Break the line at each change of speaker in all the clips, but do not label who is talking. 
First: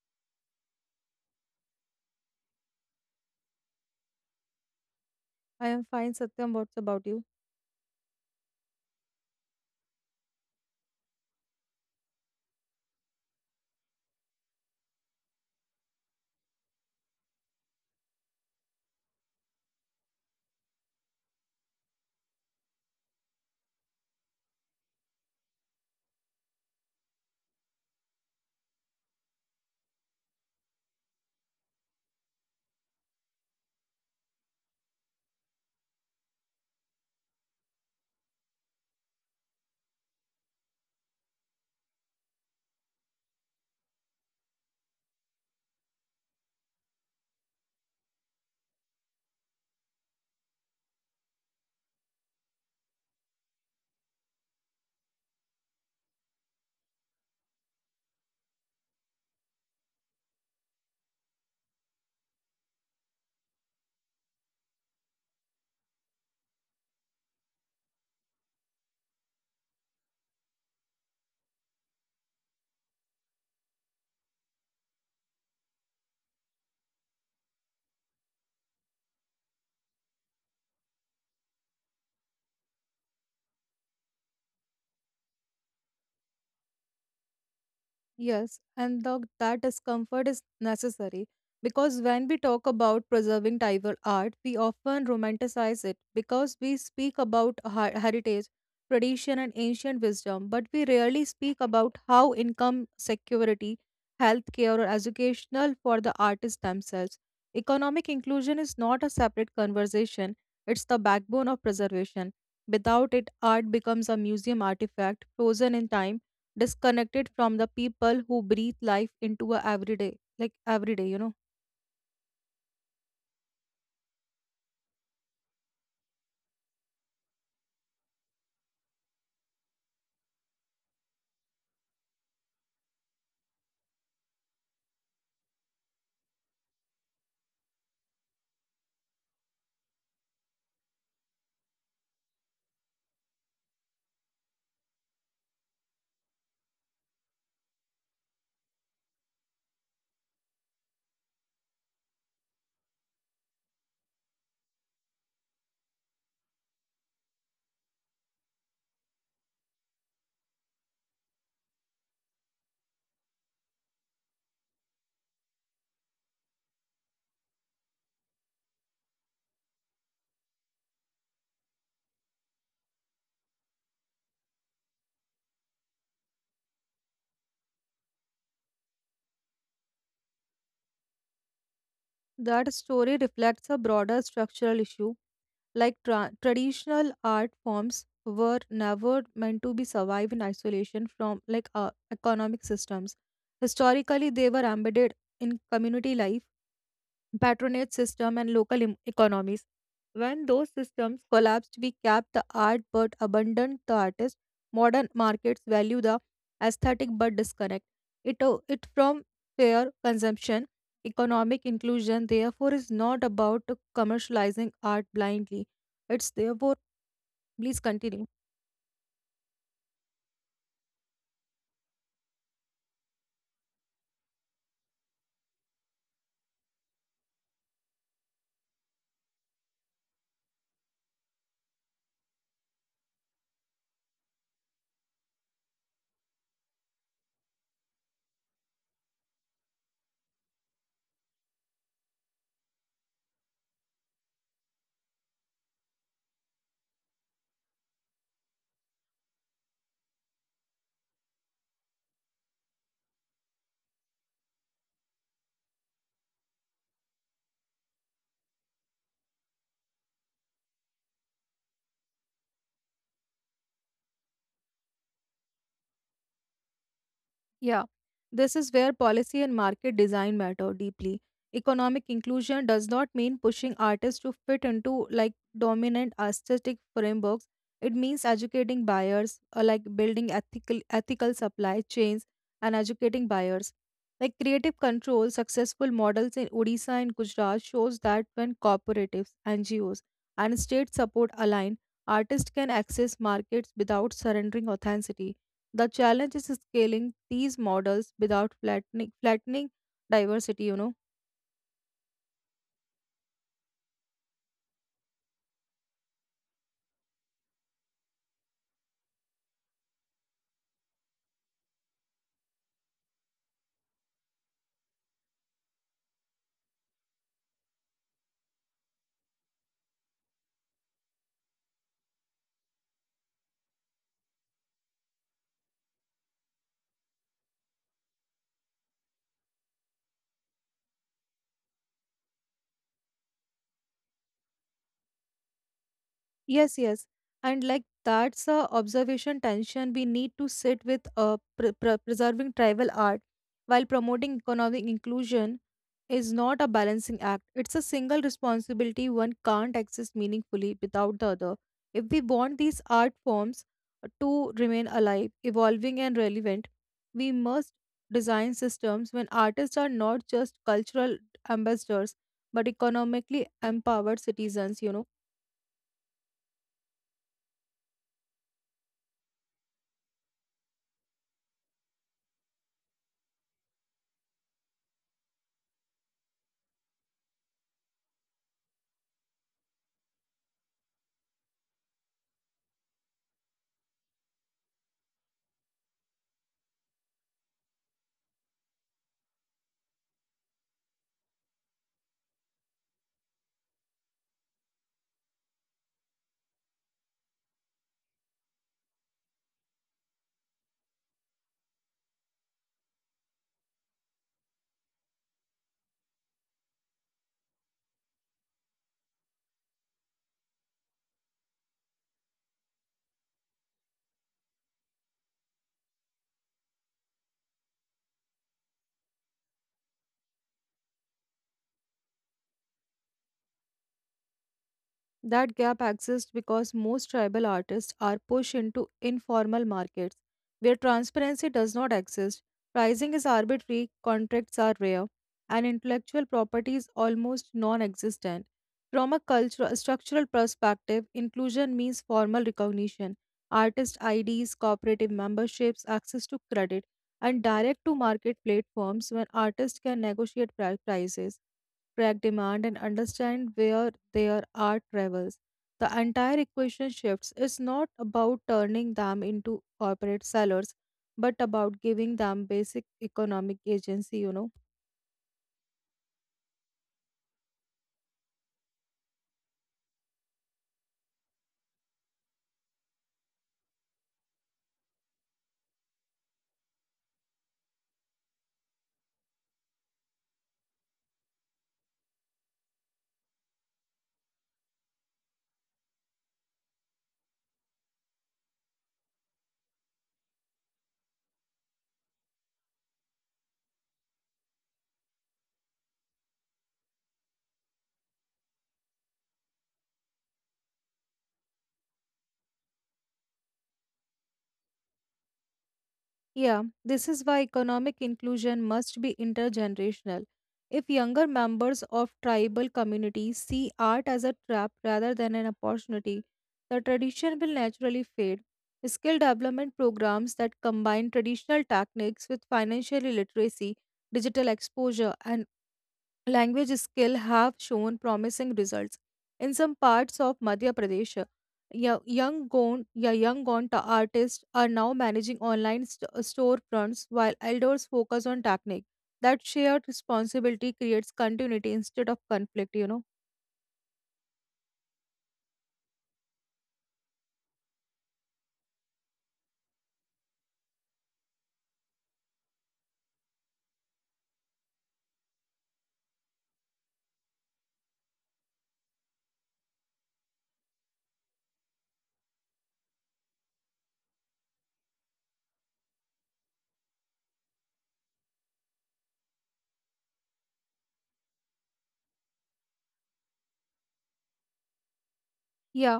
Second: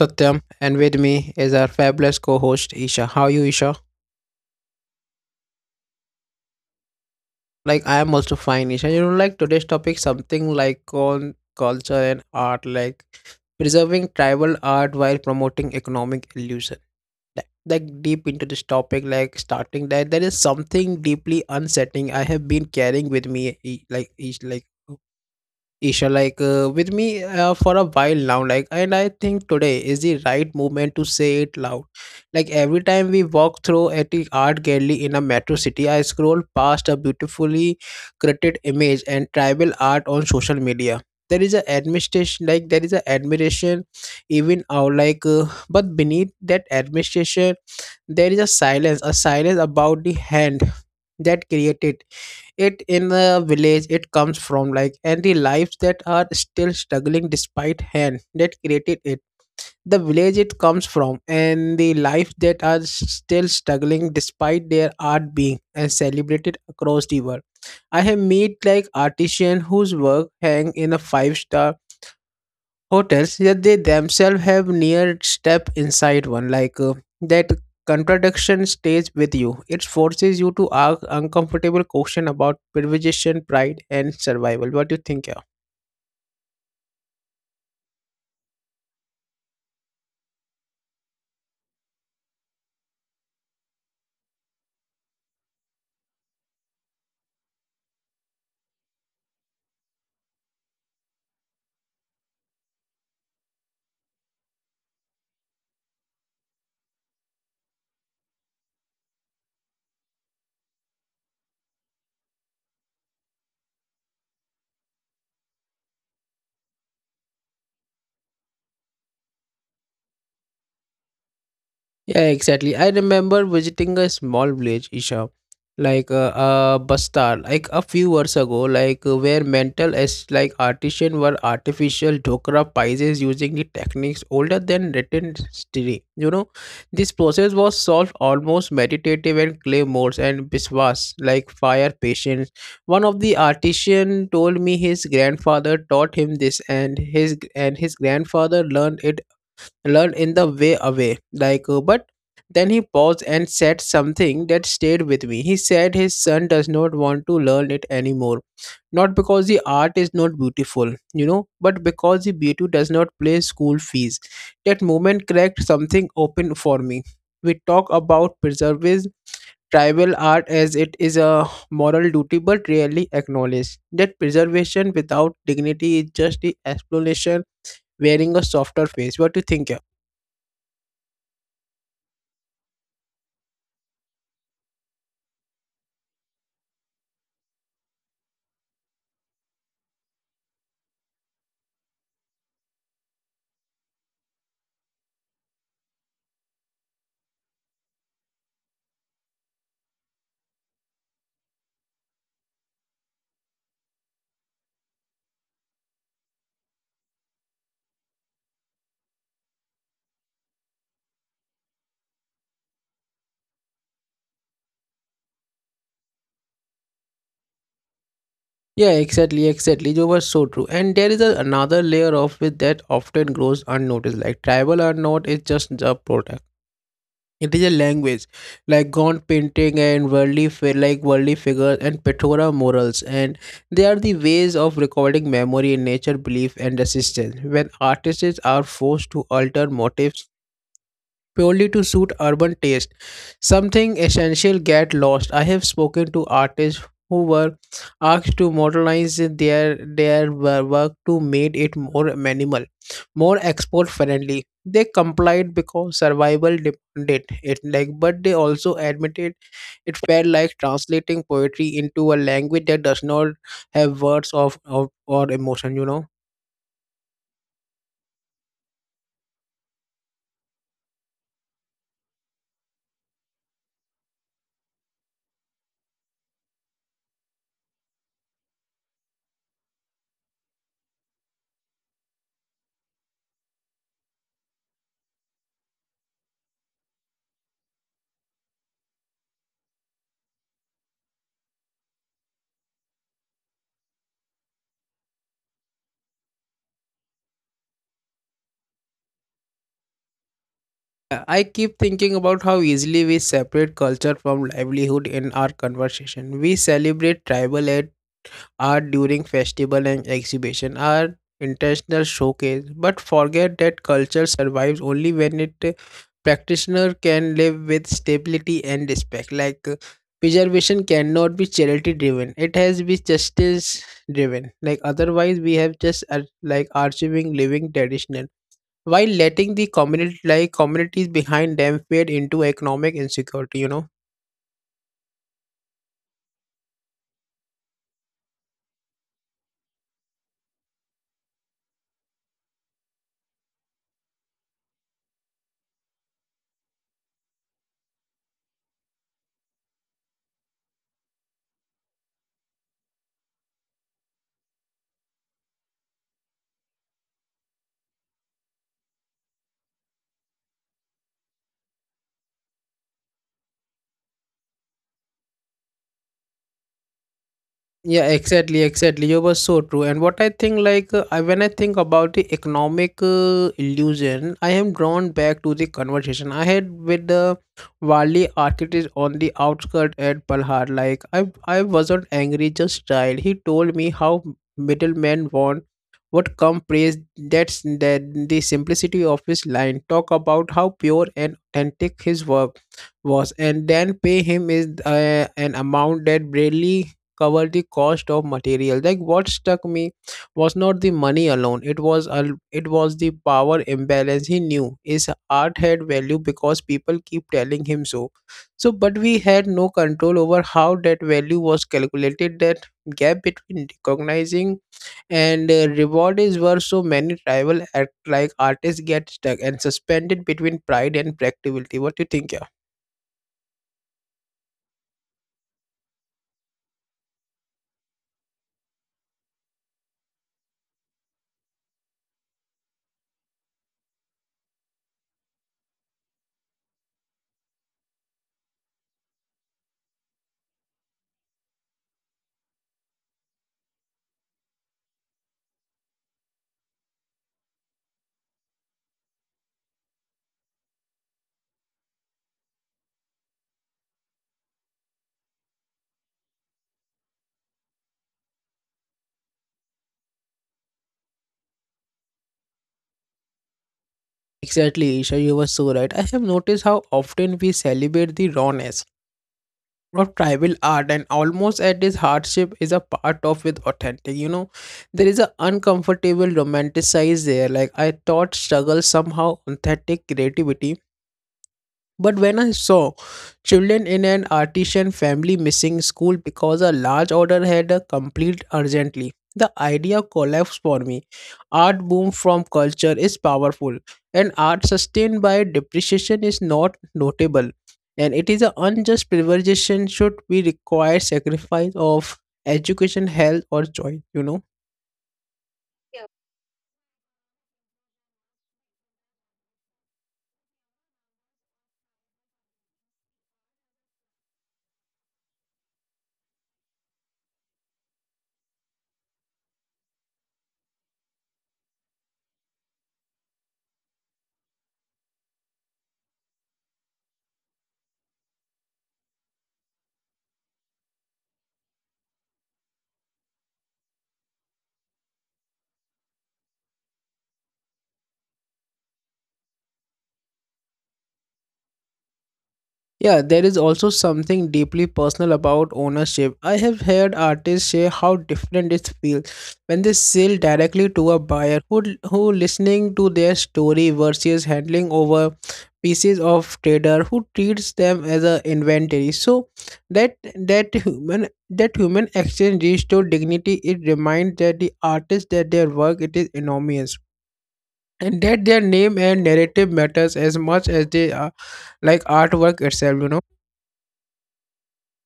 Satyam and with me is our fabulous co-host Isha. How are you, Isha?
I am fine, Satyam. What's about you?
Like I am also fine, Isha. Today's topic something like on culture and art, like preserving tribal art while promoting economic illusion. Like deep into this topic, like starting that there is something deeply unsettling I have been carrying with me e- like each like Isha, like with me for a while now, like, and I think today is the right moment to say it loud. Like every time we walk through at the art gallery in a metro city, I scroll past a beautifully created image and tribal art on social media. There is a administration, like there is a admiration, even our but beneath that administration, there is a silence about the hand that created it in the village it comes from, like, and the lives that are still struggling despite hand that created it, the village it comes from and the life that are still struggling despite their art being and celebrated across the world. I have met like artisan whose work hang in a five-star hotels, yet they themselves have near step inside one, that contradiction stays with you. It forces you to ask uncomfortable question about privilege, pride and survival. What do you think?
Yes, and that discomfort is necessary because when we talk about preserving Tiger art, we often romanticize it because we speak about heritage, tradition, and ancient wisdom, but we rarely speak about how income security, healthcare, or educational for the artists themselves. Economic inclusion is not a separate conversation, it's the backbone of preservation. Without it, art becomes a museum artifact frozen in time disconnected from the people who breathe life into a everyday like every day you know
Yeah, exactly. I remember visiting a small village, Isha, like Bastar, like a few years ago, like where mental as like artisan were artificial dhokra pies using the techniques older than written history. You know, this process was solved almost meditative and claymores and biswas, like fire patience. One of the artisan told me his grandfather taught him this, and his grandfather learned it learn in the way away, but then he paused and said something that stayed with me. He said his son does not want to learn it anymore, not because the art is not beautiful, you know, but because the beauty does not pay school fees. That moment cracked something open for me. We talk about preserving tribal art as it is a moral duty, but rarely acknowledge that preservation without dignity is just the explanation wearing a softer face. What do you think, yeah?
That story reflects a broader structural issue like traditional art forms were never meant to be survive in isolation from like economic systems historically they were embedded in community life, patronage system, and local economies. When those systems collapsed, we kept the art but abandoned the artist. Modern markets value the aesthetic but disconnect it from fair consumption. Economic inclusion, therefore, is not about commercializing art blindly. It's therefore, please continue.
Yeah, exactly. You were so true. And there is a, another layer of it that often grows unnoticed. Like tribal or not, it's just a product. It is a language, like gaunt painting and worldly fi- like worldly figures and Petora morals, and they are the ways of recording memory in nature, belief, and resistance. When artists are forced to alter motifs purely to suit urban taste. Something essential get lost. I have spoken to artists who were asked to modernize their work to make it more minimal, more export friendly. They complied because survival depended it, like, but they also admitted it felt like translating poetry into a language that does not have words of or emotion, you know.
Yeah, this is where policy and market design matter deeply. Economic inclusion does not mean pushing artists to fit into like dominant aesthetic frameworks. It means educating buyers, or like building ethical supply chains and educating buyers. Like creative control, successful models in Odisha and Gujarat shows that when cooperatives, NGOs, and state support align, artists can access markets without surrendering authenticity. The challenge is scaling these models without flattening diversity, you know.
I keep thinking about how easily we separate culture from livelihood in our conversation. We celebrate art during festival and exhibition, our international showcase, but forget that culture survives only when it practitioner can live with stability and respect. Preservation cannot be charity driven; it has to be justice driven. Like otherwise, we have just like archiving living traditional while letting the community like communities behind them fade into economic insecurity, you know.
Yes, yes. And like that's a observation tension we need to sit with preserving tribal art while promoting economic inclusion is not a balancing act. It's a single responsibility one can't access meaningfully without the other. If we want these art forms to remain alive, evolving, and relevant, we must design systems when artists are not just cultural ambassadors but economically empowered citizens, you know.
Yeah, exactly, you were so true. And what I think, when I think about the economic illusion, I am drawn back to the conversation I had with the wali architect on the outskirts at palhar. Like I wasn't angry, just tired. He told me how middlemen want what come praise, that's that the simplicity of his line talk about how pure and authentic his work was, and then pay him is an amount that barely cover the cost of material. Like what struck me was not the money alone, it was the power imbalance. He knew his art had value because people keep telling him so, but we had no control over how that value was calculated. That gap between recognizing and reward is where so many rival act like artists get stuck and suspended between pride and practicality. What do you think, yeah?
That gap exists because most tribal artists are pushed into informal markets where transparency does not exist, pricing is arbitrary, contracts are rare, and intellectual property is almost non existent. From a cultural structural perspective, inclusion means formal recognition, artist IDs, cooperative memberships, access to credit, and direct to market platforms when artists can negotiate prices, track demand, and understand where there are travels. The entire equation shifts. It's not about turning them into corporate sellers, but about giving them basic economic agency, you know.
Exactly, Isha, you were so right. I have noticed how often we celebrate the rawness of tribal art and almost at its hardship is a part of with authentic. You know, there is a uncomfortable romanticize there. Like I thought struggle somehow authentic creativity, but when I saw children in an artisan family missing school because a large order had a complete urgently, the idea collapsed for me. Art boom from culture is powerful, and art sustained by depreciation is not notable. And it is an unjust privilege should we require sacrifice of education, health, or joy, you know.
Yeah, this is why economic inclusion must be intergenerational. If younger members of tribal communities see art as a trap rather than an opportunity, the tradition will naturally fade. Skill development programs that combine traditional techniques with financial literacy, digital exposure, and language skill have shown promising results. In some parts of Madhya Pradesh, young gone artists are now managing online storefronts while elders focus on technique. That shared responsibility creates continuity instead of conflict, you know.
Yeah, there is also something deeply personal about ownership. I have heard artists share how different it feels when they sell directly to a buyer who listening to their story versus handling over pieces of trader who treats them as a inventory. So that that human exchange restore dignity. It reminds that the artist that their work it is enormous, and that their name and narrative matters as much as they are like artwork itself, you know.
Yeah,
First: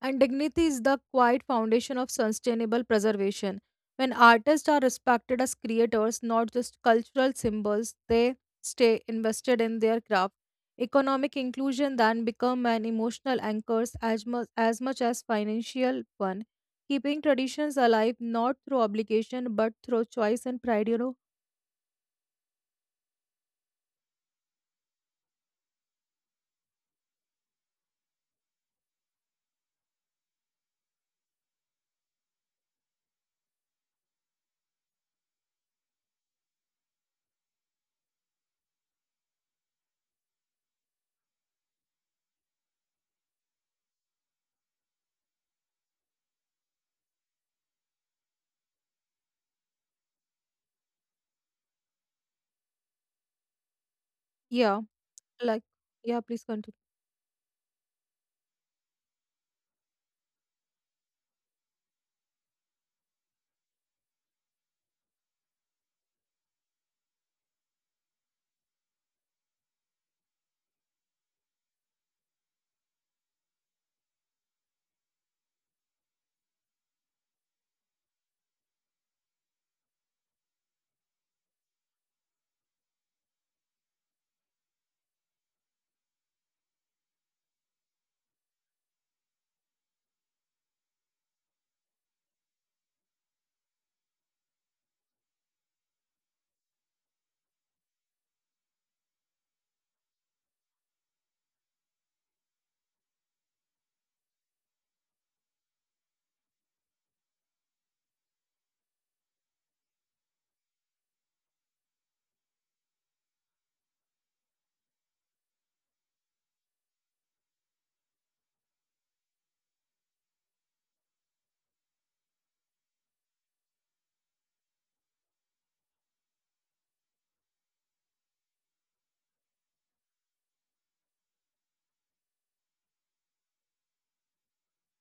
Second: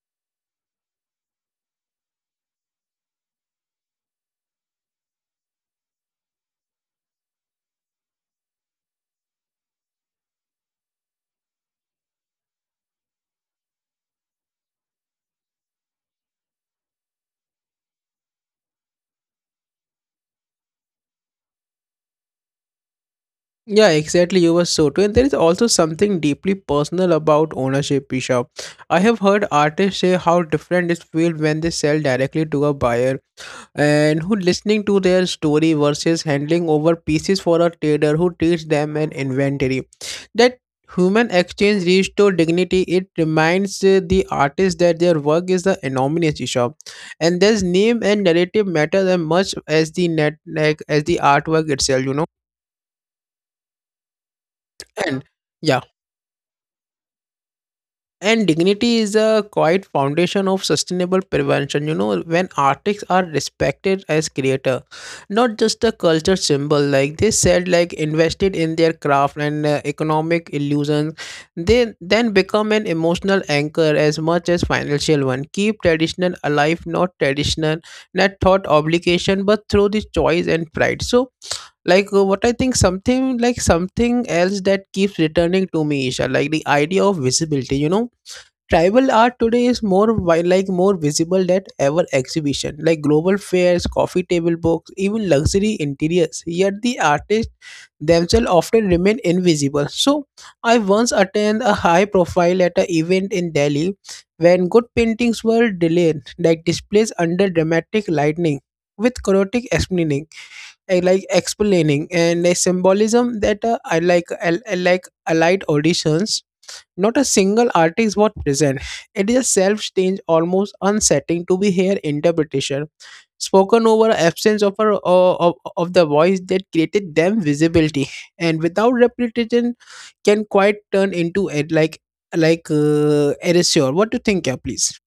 and dignity is the quiet foundation of sustainable preservation. When artists are respected as creators, not just cultural symbols, they stay invested in their craft. Economic inclusion then become an emotional anchor as much as financial one, keeping traditions alive not through obligation but through choice and pride. You know,
Yeah, exactly. You were so true. And there is also something deeply personal about ownership, Isha. I have heard artists say how different it feels when they sell directly to a buyer and who listening to their story versus handling over pieces for a trader who treats them an inventory. That human exchange restores dignity. It reminds the artist that their work is the anonymous, Isha. And there's name and narrative matters as much as the net like as the artwork itself, you know.
yeah,
And
like
yeah,
yeah, please continue.
and dignity is a quite foundation of sustainable prevention, you know, when artists are respected as creator, not just a culture symbol, like they said, like invested in their craft, and economic illusions, they then become an emotional anchor as much as financial one, keep traditional alive, not traditional not thought obligation but through the choice and pride. So what I think, something like something else that keeps returning to me, Isha, like the idea of visibility, you know. Tribal art today is more wi- like more visible than ever, exhibition, like global fairs, coffee table books, even luxury interiors, yet the artists themselves often remain invisible. So I once attended a high profile at an event in Delhi when good paintings were delayed, like displays under dramatic lightning with chaotic explaining. I like Explaining and a symbolism that I like I like allied auditions, not a single artist was present. It is a self-strange, almost unsettling to be here interpretation spoken over absence of the voice that created them. Visibility and without repetition can quite turn into it, erasure. What do you think, yeah, please?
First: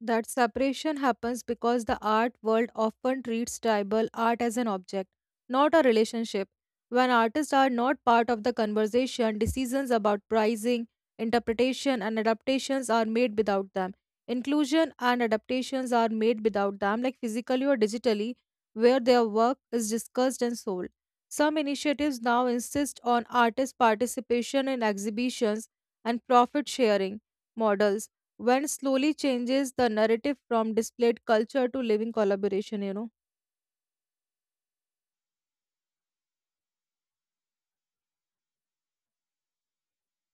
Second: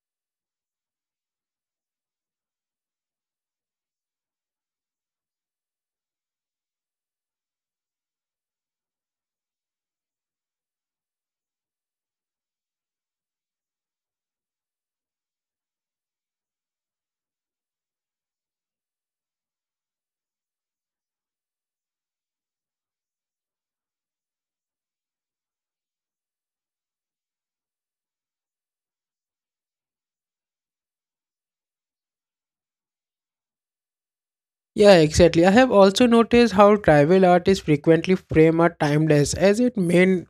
That separation happens because the art world often treats tribal art as an object, not a relationship. When artists are not part of the conversation, decisions about pricing, interpretation, and adaptations are made without them. Inclusion and adaptations are made without them, like physically or digitally, where their work is discussed and sold. Some initiatives now insist on artist participation in exhibitions and profit sharing models when slowly changes the narrative from displayed culture to living collaboration, you know.
Yeah, exactly. I have also noticed how tribal artists frequently frame a timeless as its main.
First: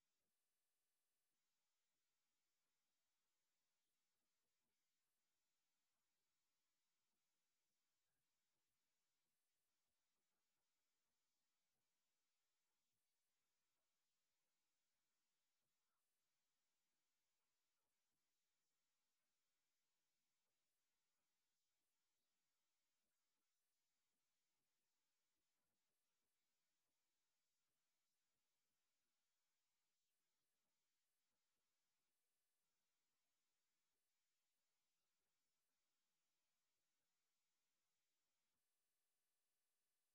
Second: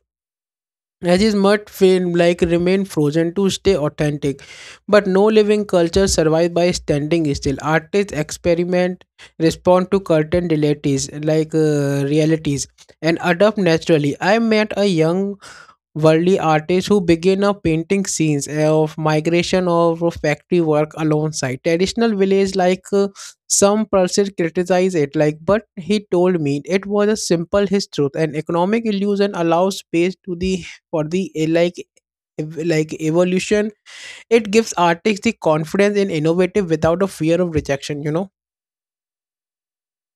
As mud film like remain frozen to stay authentic, but no living culture survives by standing still. Artists experiment, respond to current realities, realities, and adapt naturally. I met a young worldly artists who begin a painting scenes of migration or of factory work alongside traditional village, some person criticize it, like, but he told me it was a simple his truth, and economic illusion allows space to the for the evolution. It gives artists the confidence in innovative without a fear of rejection, you know.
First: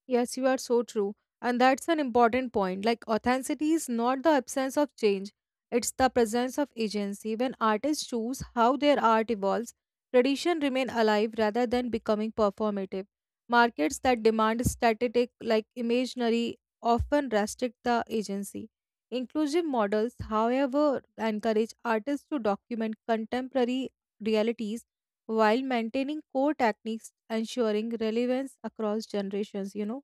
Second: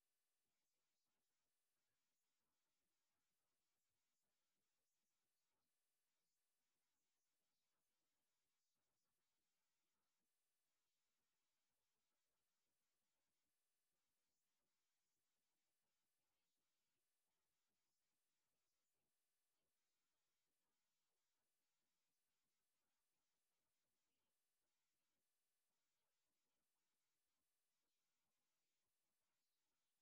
Yes, you are so true. And that's an important point, like authenticity is not the absence of change, it's the presence of agency. When artists choose how their art evolves, tradition remain alive rather than becoming performative. Markets that demand static like imaginary often restrict the agency. Inclusive models however encourage artists to document contemporary realities while maintaining core techniques, ensuring relevance across generations, you know.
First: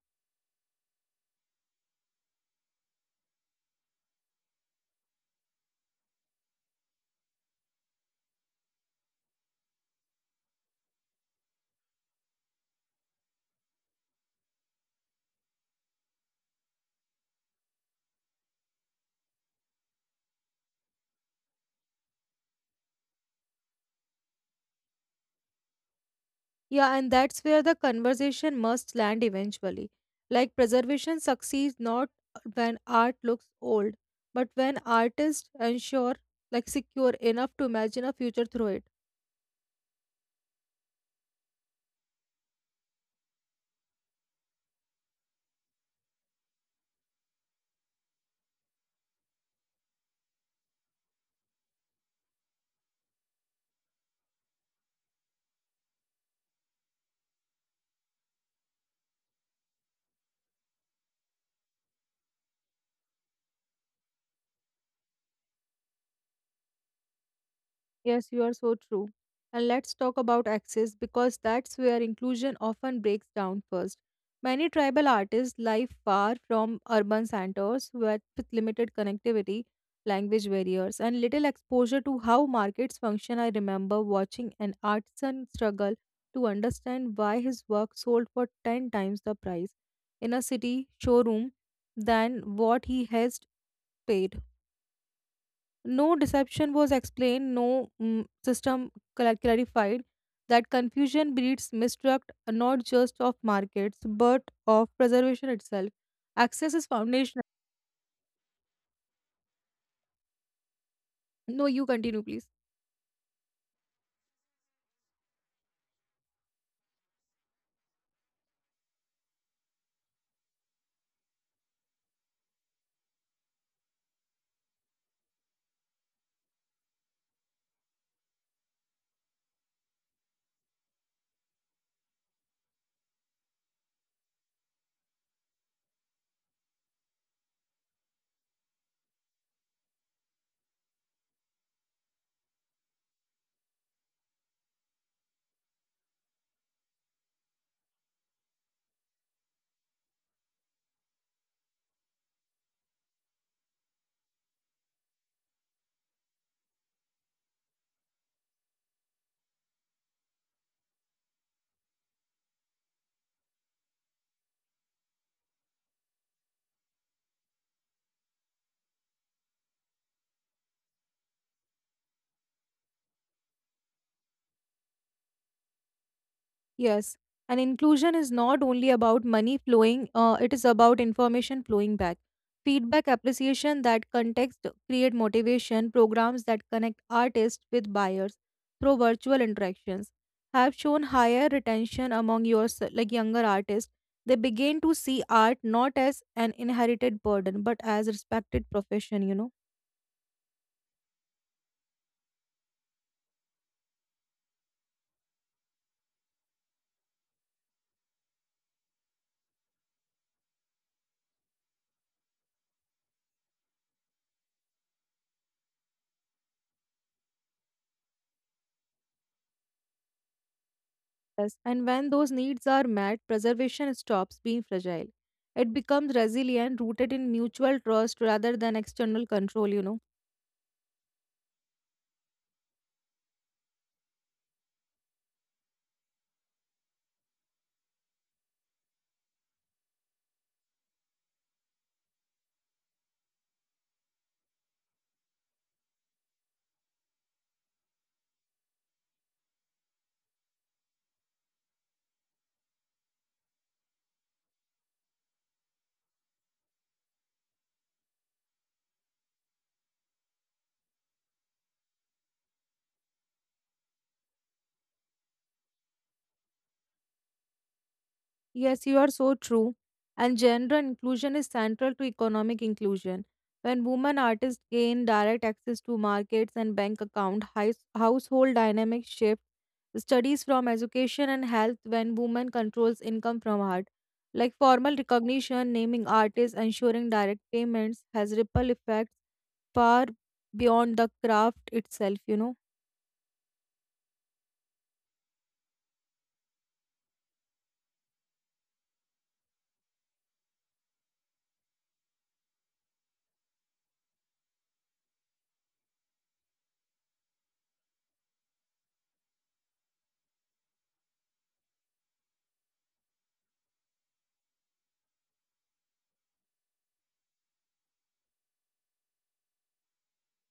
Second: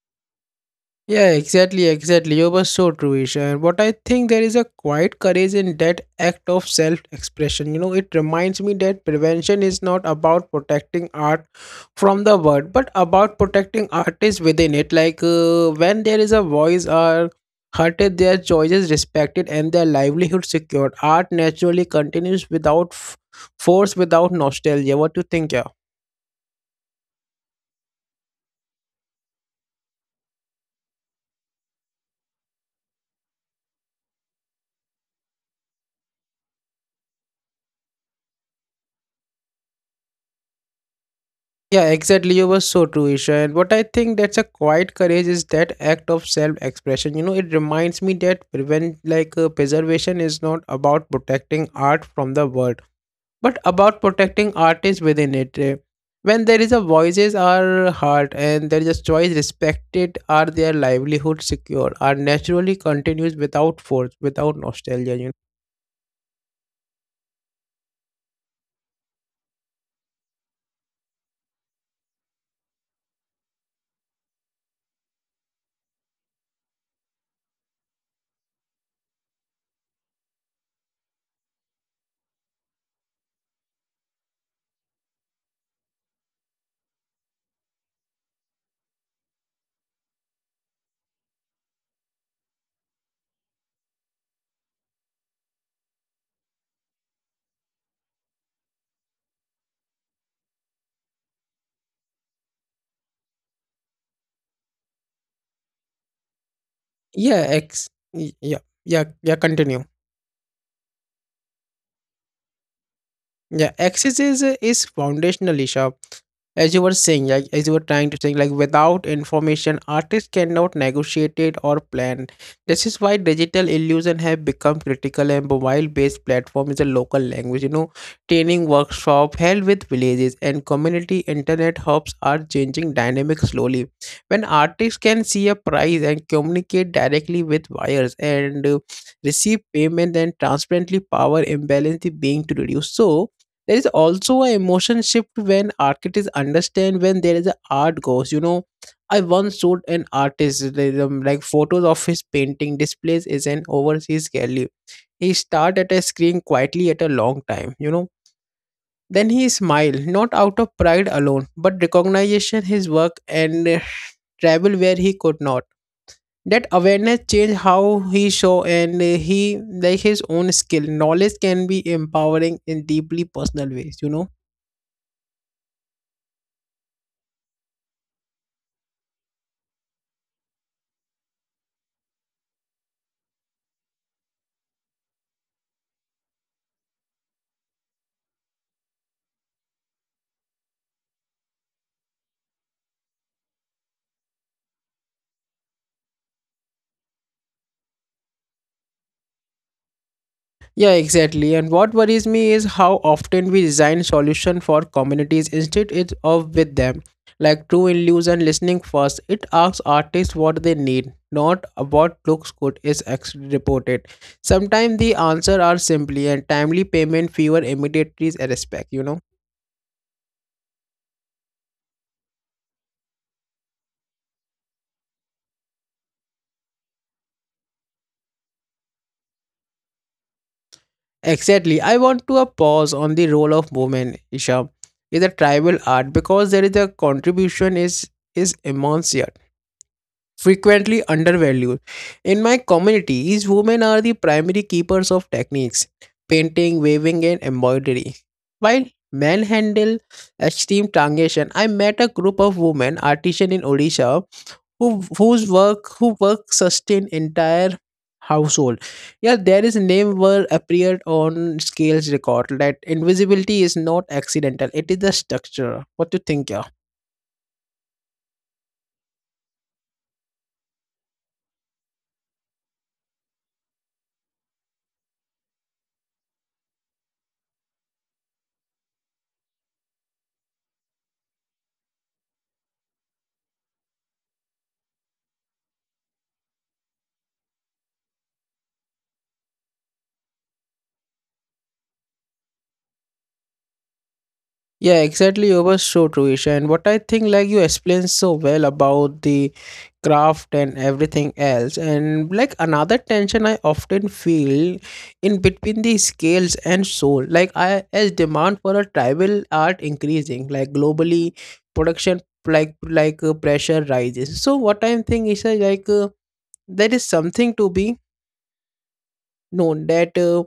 Yeah, exactly. You were so true, Isha. And what I think, there is a quiet courage in that act of self expression. You know, it reminds me that prevention is not about protecting art from the world, but about protecting artists within it. When there is a voice are hurted, their choices respected, and their livelihood secured, art naturally continues without force, without nostalgia. What do you think, yeah?
Yeah, and that's where the conversation must land eventually. Like preservation succeeds not when art looks old, but when artists ensure like secure enough to imagine a future through it.
Yeah, exactly. You were so true, Isha. And what I think that's a quiet courage is that act of self-expression. You know, it reminds me that prevent like preservation is not about protecting art from the world, but about protecting artists within it. When there is a voices are heard and there is a choice respected, are their livelihood secure? Are naturally continues without force, without nostalgia, you know?
Yes, you are so true. And let's talk about access because that's where inclusion often breaks down first. Many tribal artists live far from urban centers with limited connectivity, language barriers, and little exposure to how markets function. I remember watching an artisan struggle to understand why his work sold for 10 times the price in a city showroom than what he has paid. No deception was explained, no system clarified. That confusion breeds mistrust not just of markets but of preservation itself. Access is
Yeah.
foundational.
Ex. Yeah. Yeah. Yeah. Continue.
No, you continue, please.
Yeah, exercise is foundational, Isha. As you were saying, like as you were trying to say, like without information, artists cannot negotiate it or plan. This is why digital illusion have become critical and mobile-based platform is a local language. Training workshop held with villages and community internet hubs are changing dynamic slowly. When artists can see a price and communicate directly with buyers and receive payment and transparently power imbalance is being to reduce. So there is also a emotion shift when artists understand when there is a art goes. I once showed an artist like photos of his painting displays is an overseas gallery. He stared at a screen quietly at a long time. Then he smiled not out of pride alone but recognition his work and travel where he could not. That awareness changed how he show and he like his own skill knowledge can be empowering in deeply personal ways.
Yes, and inclusion is not only about money flowing, it is about information flowing back. Feedback, appreciation, that context create motivation. Programs that connect artists with buyers through virtual interactions have shown higher retention among like younger artists. They begin to see art not as an inherited burden but as respected profession, you know.
Yeah, exactly. And what worries me is how often we design solution for communities instead of with them. Like True Illusion Listening First, it asks artists what they need, not what looks good is actually reported. Sometimes the answer are simply and timely payment, fewer immediate respect.
Yes, and when those needs are met, preservation stops being fragile. It becomes resilient, rooted in mutual trust rather than external control, you know.
Exactly. I want to a pause on the role of women, Isha, in the tribal art because there is a contribution is immense. Frequently undervalued. In my communities, women are the primary keepers of techniques, painting, weaving, and embroidery. While men handle extreme transition, I met a group of women artisans in Odisha whose work sustain entire household. Yeah, there is name were appeared on scales record that invisibility is not accidental. It is the structure. What do you think? Yeah.
Yes, you are so true. And gender inclusion is central to economic inclusion. When women artists gain direct access to markets and bank account, household dynamics shift. Studies from education and health when women controls income from art, like formal recognition, naming artists, ensuring direct payments, has ripple effects far beyond the craft itself. You know.
Yeah, exactly. You were so true, Isha. And what I think, like you explained so well about the craft and everything else. And like another tension I often feel in between the scales and soul. Like I as demand for a tribal art increasing, like globally, production pressure rises. So what I'm thinking is like there is something to be known that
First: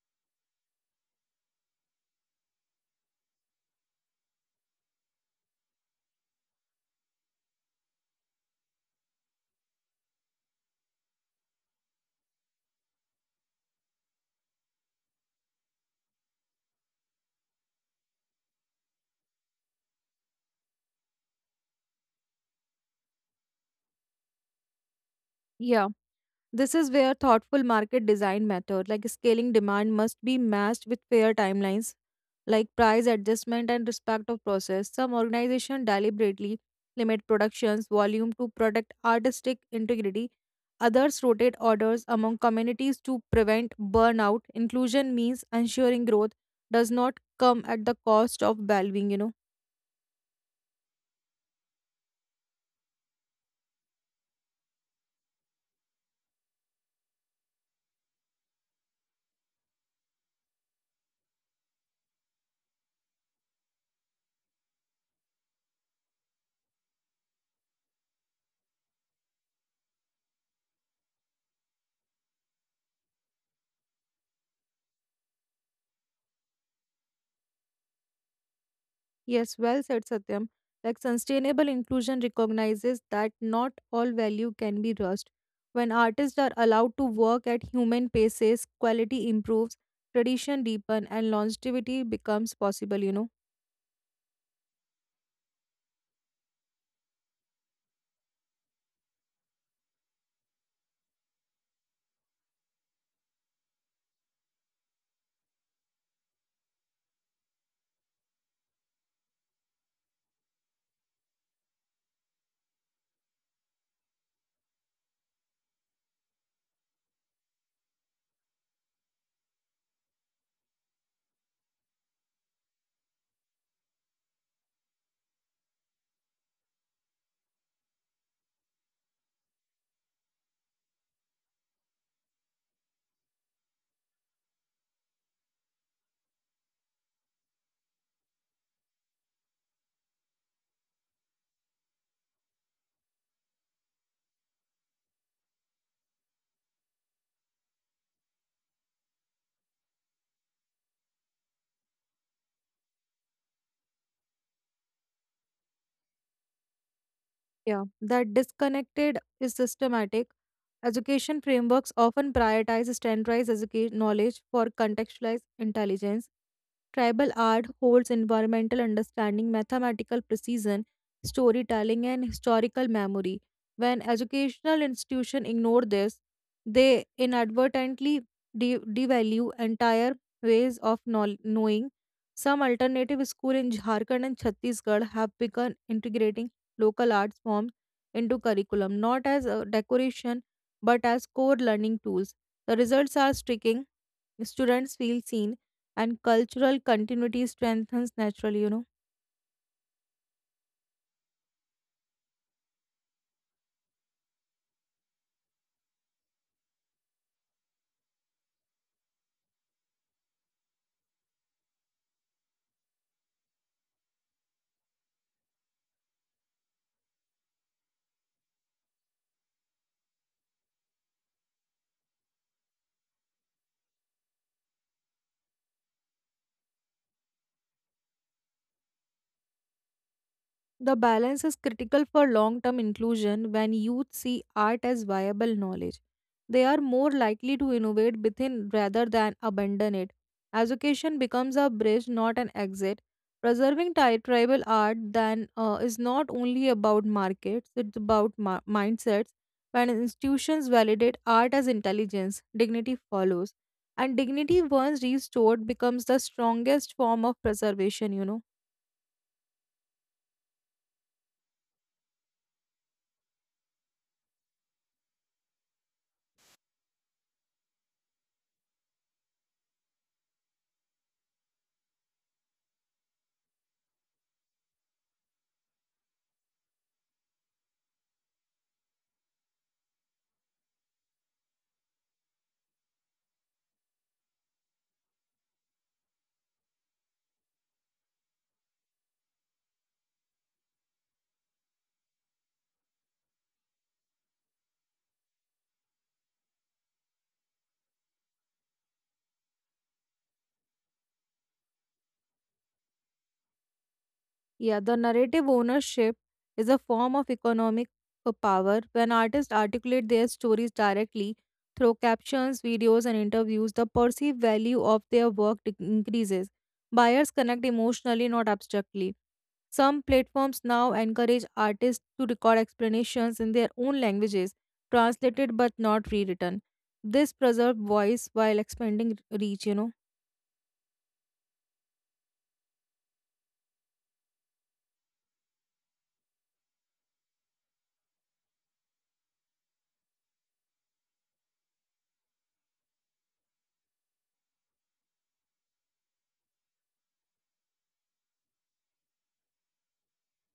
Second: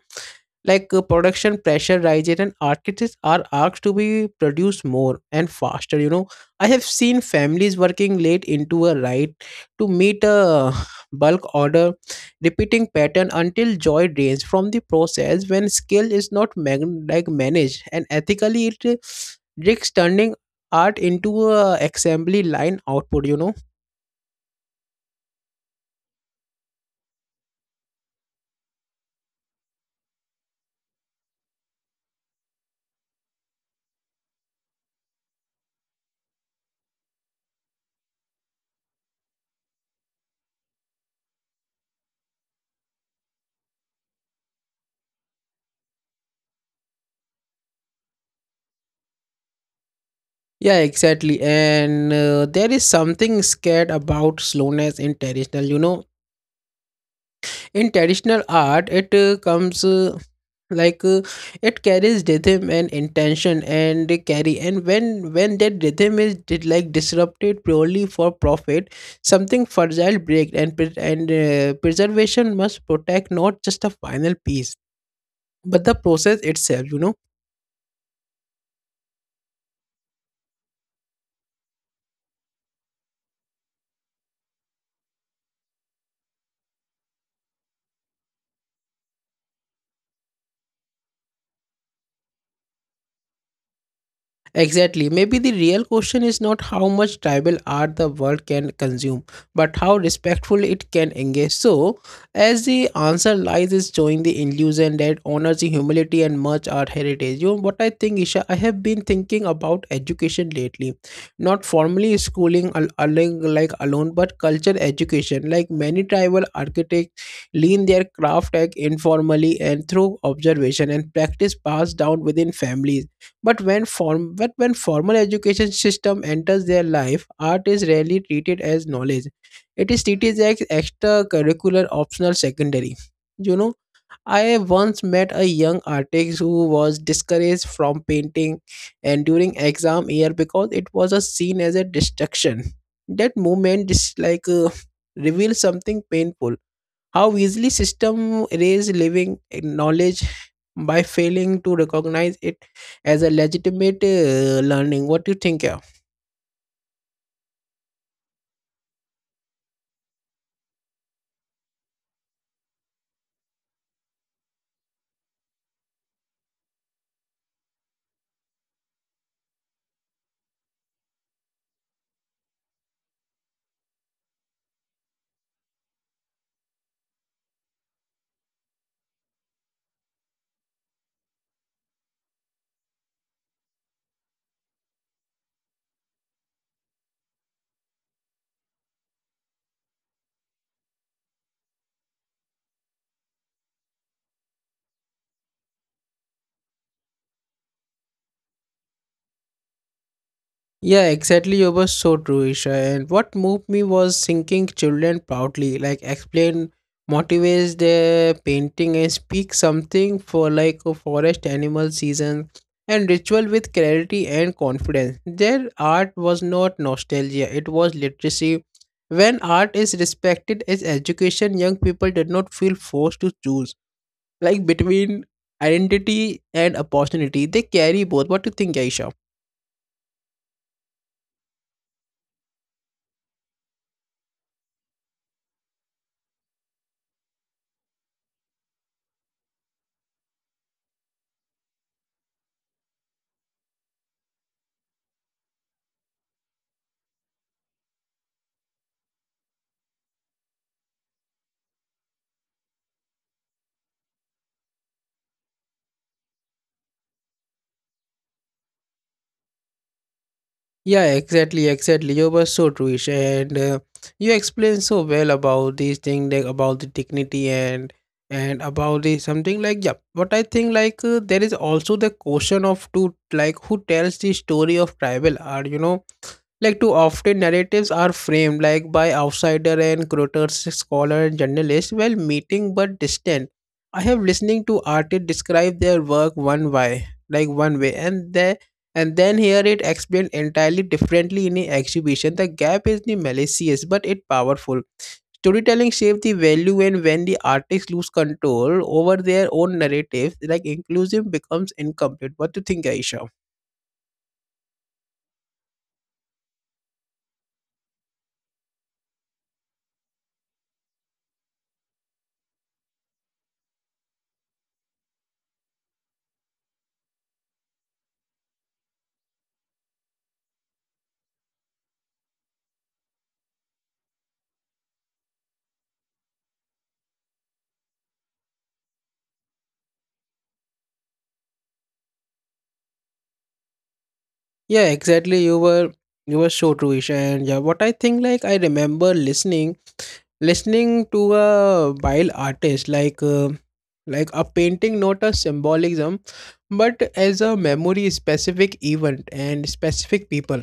like production pressure rises and architects are asked to be produced more and faster. I have seen families working late into a night to meet a bulk order repeating pattern until joy drains from the process when skill is not like managed and ethically it risks turning art into a assembly line output.
Yeah. This is where thoughtful market design mattered, like scaling demand must be matched with fair timelines, like price adjustment and respect of process. Some organizations deliberately limit production's volume to protect artistic integrity. Others rotate orders among communities to prevent burnout. Inclusion means ensuring growth does not come at the cost of well-being, you know.
Yeah, exactly. And there is something scared about slowness in traditional. You know, in traditional art, it comes like it carries rhythm and intention, and they carry. And when that rhythm is did, like disrupted purely for profit, something fragile breaks, and preservation must protect not just a final piece, but the process itself. You know.
Yes, well said, Satyam. Like sustainable inclusion recognizes that not all value can be rushed. When artists are allowed to work at human paces, quality improves, tradition deepen, and longevity becomes possible, you know.
Exactly. Maybe the real question is not how much tribal art the world can consume, but how respectful it can engage. So, as the answer lies is showing the illusion that honors the humility and much art heritage. You know what I think, Isha? I have been thinking about education lately. Not formally schooling alone, but culture education. Like many tribal architects lean their craft act informally and through observation and practice passed down within families but when formal education system enters their life, art is rarely treated as knowledge. It is treated as extracurricular optional secondary. You know, I once met a young artist who was discouraged from painting and during exam year because it was a seen as a distraction. That moment just like reveals something painful how easily system erase living knowledge by failing to recognize it as a legitimate learning. What do you think? Yeah.
Yeah. That disconnected is systematic. Education frameworks often prioritize standardized education knowledge for contextualized intelligence. Tribal art holds environmental understanding, mathematical precision, storytelling, and historical memory. When educational institutions ignore this, they inadvertently devalue entire ways of knowing. Some alternative schools in Jharkhand and Chhattisgarh have begun integrating local arts forms into curriculum, not as a decoration but as core learning tools. The results are striking. Students feel seen and cultural continuity strengthens naturally, you know.
Yeah, exactly. You were so true, Isha. And what moved me was thinking children proudly, like explain, motivates their painting, and speak something for like a forest animal season and ritual with clarity and confidence. Their art was not nostalgia; it was literacy. When art is respected as education, young people did not feel forced to choose, like between identity and opportunity. They carry both. What do you think, Aisha?
The balance is critical for long term inclusion when youth see art as viable knowledge. They are more likely to innovate within rather than abandon it. Education becomes a bridge, not an exit. Preserving tribal art then is not only about markets, it's about mindsets. When institutions validate art as intelligence, dignity follows. And dignity, once restored, becomes the strongest form of preservation, you know.
Yeah, exactly, exactly. You were so true, Isha, and you explained so well about these thing, like about the dignity and about the something like yeah. But I think like there is also the question of to like who tells the story of tribal art. You know, like too often narratives are framed like by outsider and curators, scholar and journalists, well meeting but distant. I have listening to artists describe their work one way, like one way, and then here it explained entirely differently in the exhibition. The gap is the malicious but it powerful. Storytelling shapes the value and when the artists lose control over their own narratives, like inclusive becomes incomplete. What do you think, Aisha?
Yeah, the narrative ownership is a form of economic power when artists articulate their stories directly through captions, videos, and interviews. The perceived value of their work increases. Buyers connect emotionally, not abstractly. Some platforms now encourage artists to record explanations in their own languages, translated but not rewritten. This preserves voice while expanding reach, you know.
Yeah, exactly. You were so true, Isha. And yeah, what I think like I remember listening to a wild artist like a painting not a symbolism but as a memory specific event and specific people.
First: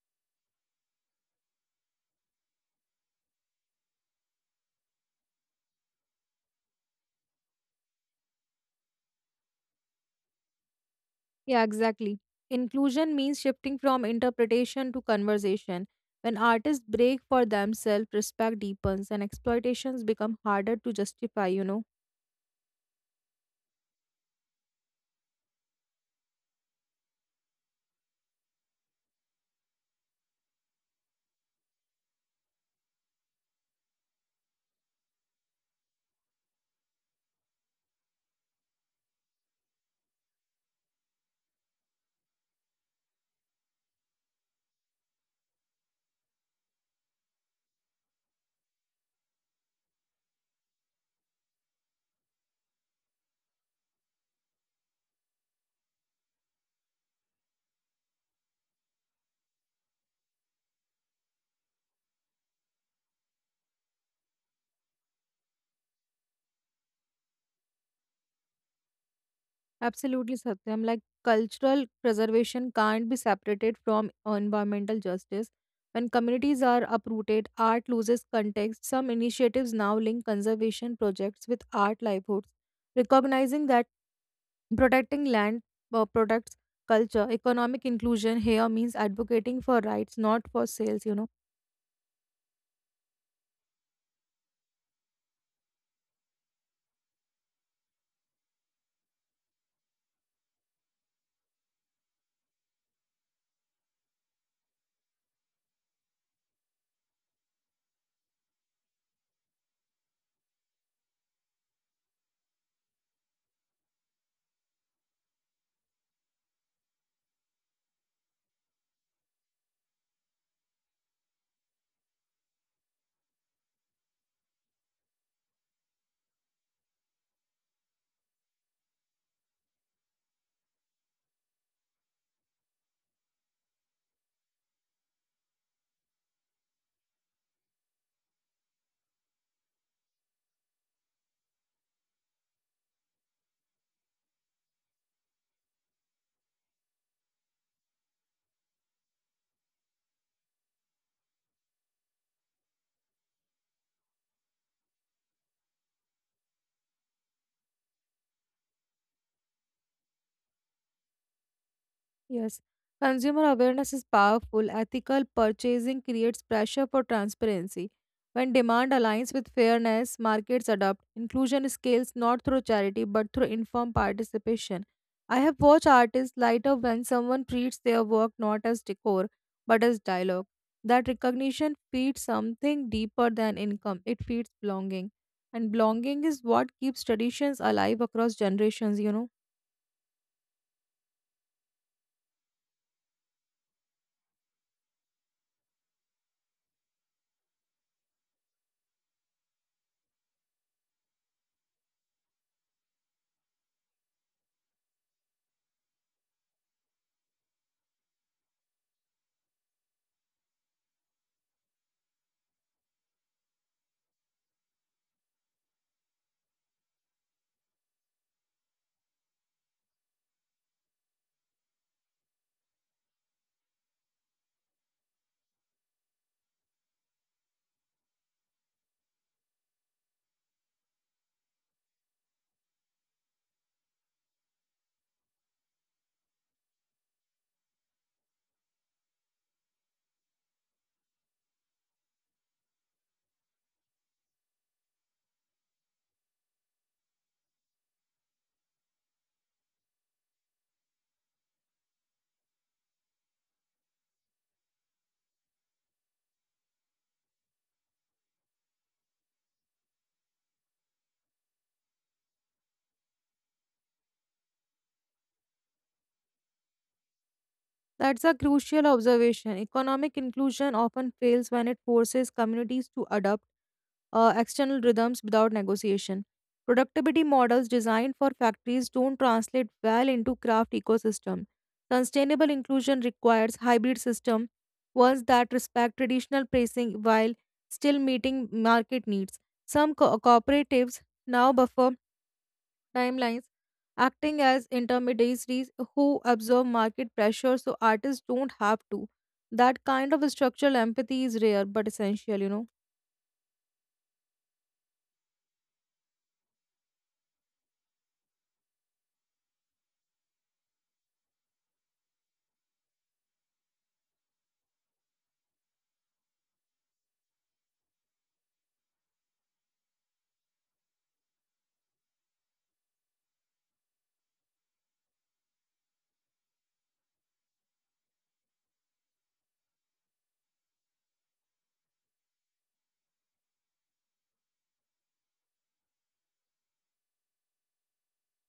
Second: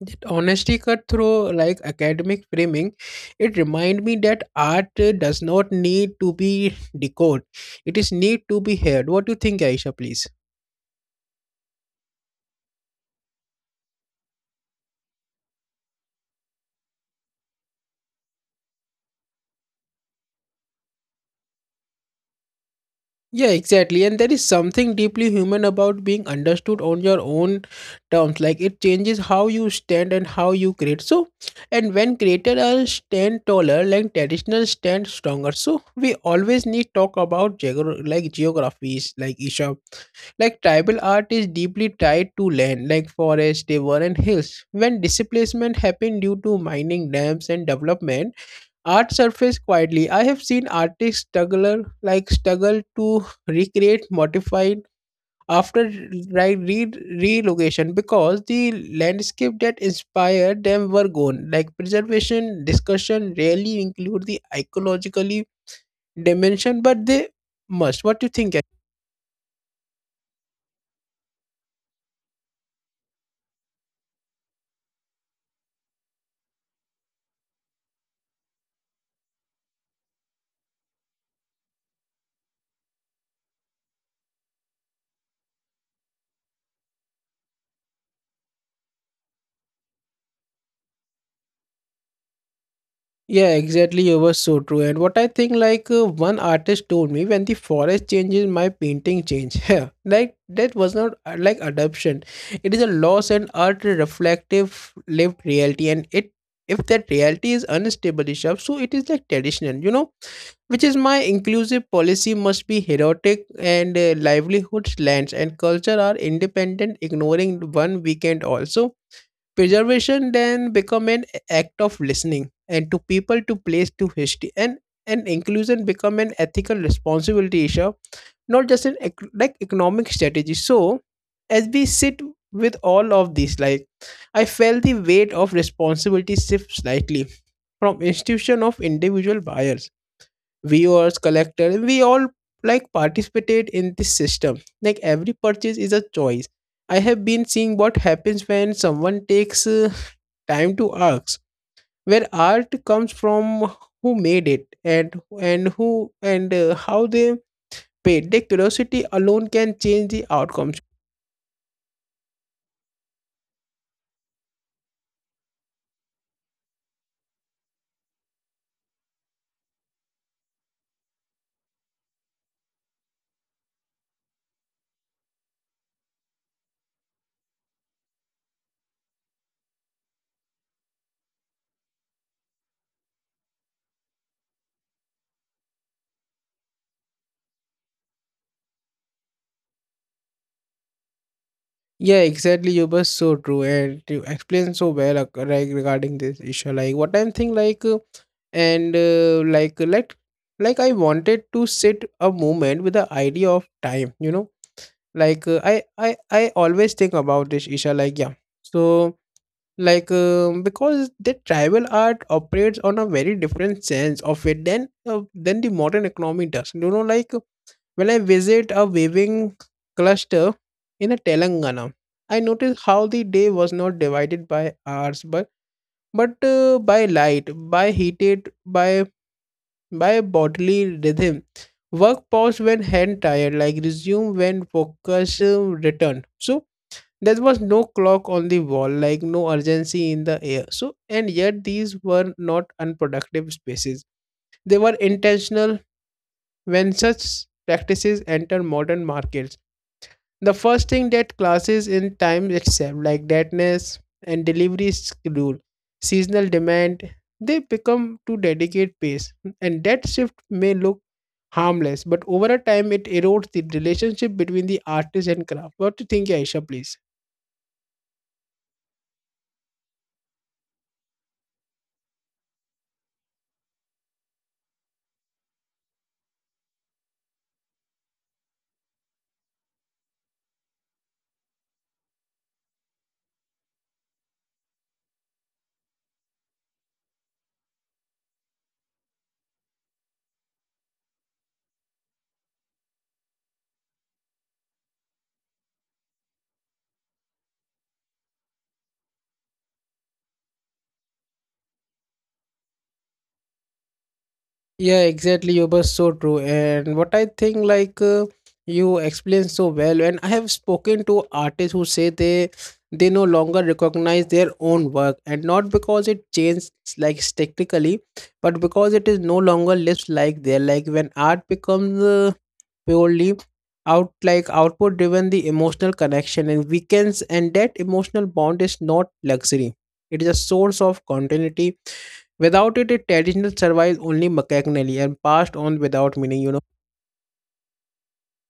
That honesty cut through like academic framing. It remind me that art does not need to be decoded, it is need to be heard. What do you think, Aisha, please?
Yeah, exactly. Inclusion means shifting from interpretation to conversation. When artists break for themselves, respect deepens and exploitations become harder to justify, you know.
Yeah, exactly. And there is something deeply human about being understood on your own terms. Like it changes how you stand and how you create. So, and when creators are stand taller, like traditional stand stronger. So we always need talk about like geographies, like Isha. Like tribal art is deeply tied to land, like forest, river, and hills. When displacement happened due to mining, dams, and development, art surfaced quietly. I have seen artists struggle to recreate modified after like re- relocation because the landscape that inspired them were gone. Like preservation discussion rarely include the ecologically dimension, but they must. What do you think?
Absolutely, Satyam. Like cultural preservation can't be separated from environmental justice. When communities are uprooted, art loses context. Some initiatives now link conservation projects with art livelihoods, recognizing that protecting land protects culture. Economic inclusion here means advocating for rights, not for sales, you know.
Yeah, exactly. You were so true. And what I think, like one artist told me, when the forest changes, my painting change. Yeah, like that was not like adoption. It is a loss and art reflective lived reality. And it, if that reality is unstable, enough, so it is like traditional. You know, which is my inclusive policy must be heroic and livelihoods lands and culture are independent ignoring one weekend also preservation then become an act of listening and to people to place to history and inclusion become an ethical responsibility issue, not just an like economic strategy. So as we sit with all of these like I felt the weight of responsibility shift slightly from institution of individual buyers viewers collectors we all like participate in this system, like every purchase is a choice. I have been seeing what happens when someone takes time to ask where art comes from, who made it, and who and how they paid. The curiosity alone can change the outcomes.
Yes. Consumer awareness is powerful. Ethical purchasing creates pressure for transparency. When demand aligns with fairness, markets adopt. Inclusion scales not through charity but through informed participation. I have watched artists light up when someone treats their work not as decor but as dialogue. That recognition feeds something deeper than income, it feeds belonging. And belonging is what keeps traditions alive across generations, you know.
Yeah, exactly. You were so true, and you explained so well like, regarding this issue. Like what I'm thinking, like and like let like I wanted to sit a moment with the idea of time. You know, like I always think about this, Isha. Like yeah, so like because the tribal art operates on a very different sense of it than the modern economy does. You know, like when I visit a weaving cluster in a Telangana, I notice how the day was not divided by hours but by light by heated by bodily rhythm. Work paused when hand tired, like resume when focus returned. So there was no clock on the wall, like no urgency in the air. So and yet these were not unproductive spaces, they were intentional. When such practices enter modern markets, the first thing that classes in time itself like deadness and delivery schedule seasonal demand they become to dedicate pace. And that shift may look harmless, but over a time it erodes the relationship between the artist and craft. What do you think, Aisha, please?
That's a crucial observation. Economic inclusion often fails when it forces communities to adopt external rhythms without negotiation. Productivity models designed for factories don't translate well into craft ecosystem. Sustainable inclusion requires hybrid system, ones that respect traditional pricing while still meeting market needs. Some cooperatives now buffer timelines, acting as intermediaries who absorb market pressure so artists don't have to. That kind of structural empathy is rare but essential, you know.
Yeah, exactly. You were so true. And what I think, like you explained so well, and I have spoken to artists who say they no longer recognize their own work, and not because it changed like technically, but because it is no longer lives like there. Like when art becomes purely output driven the emotional connection and weakens, and that emotional bond is not luxury, it is a source of continuity. Without it a traditional survives only mechanically and passed on without meaning.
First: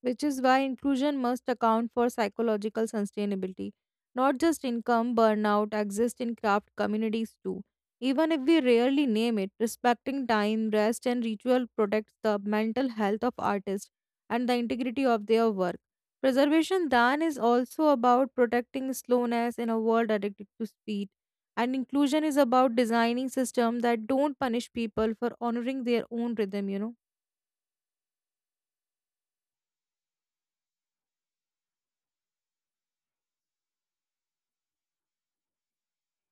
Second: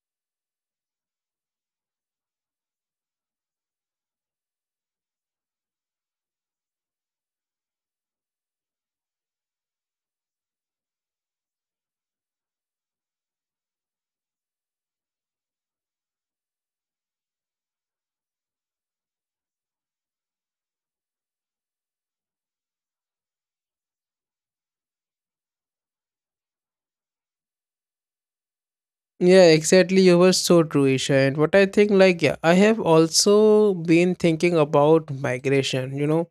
Which is why inclusion must account for psychological sustainability. Not just income, burnout exists in craft communities too. Even if we rarely name it, respecting time, rest, and ritual protects the mental health of artists and the integrity of their work. Preservation then is also about protecting slowness in a world addicted to speed. And inclusion is about designing systems that don't punish people for honoring their own rhythm, you know.
Yeah, exactly. You were so true, Isha. And what I think, I have also been thinking about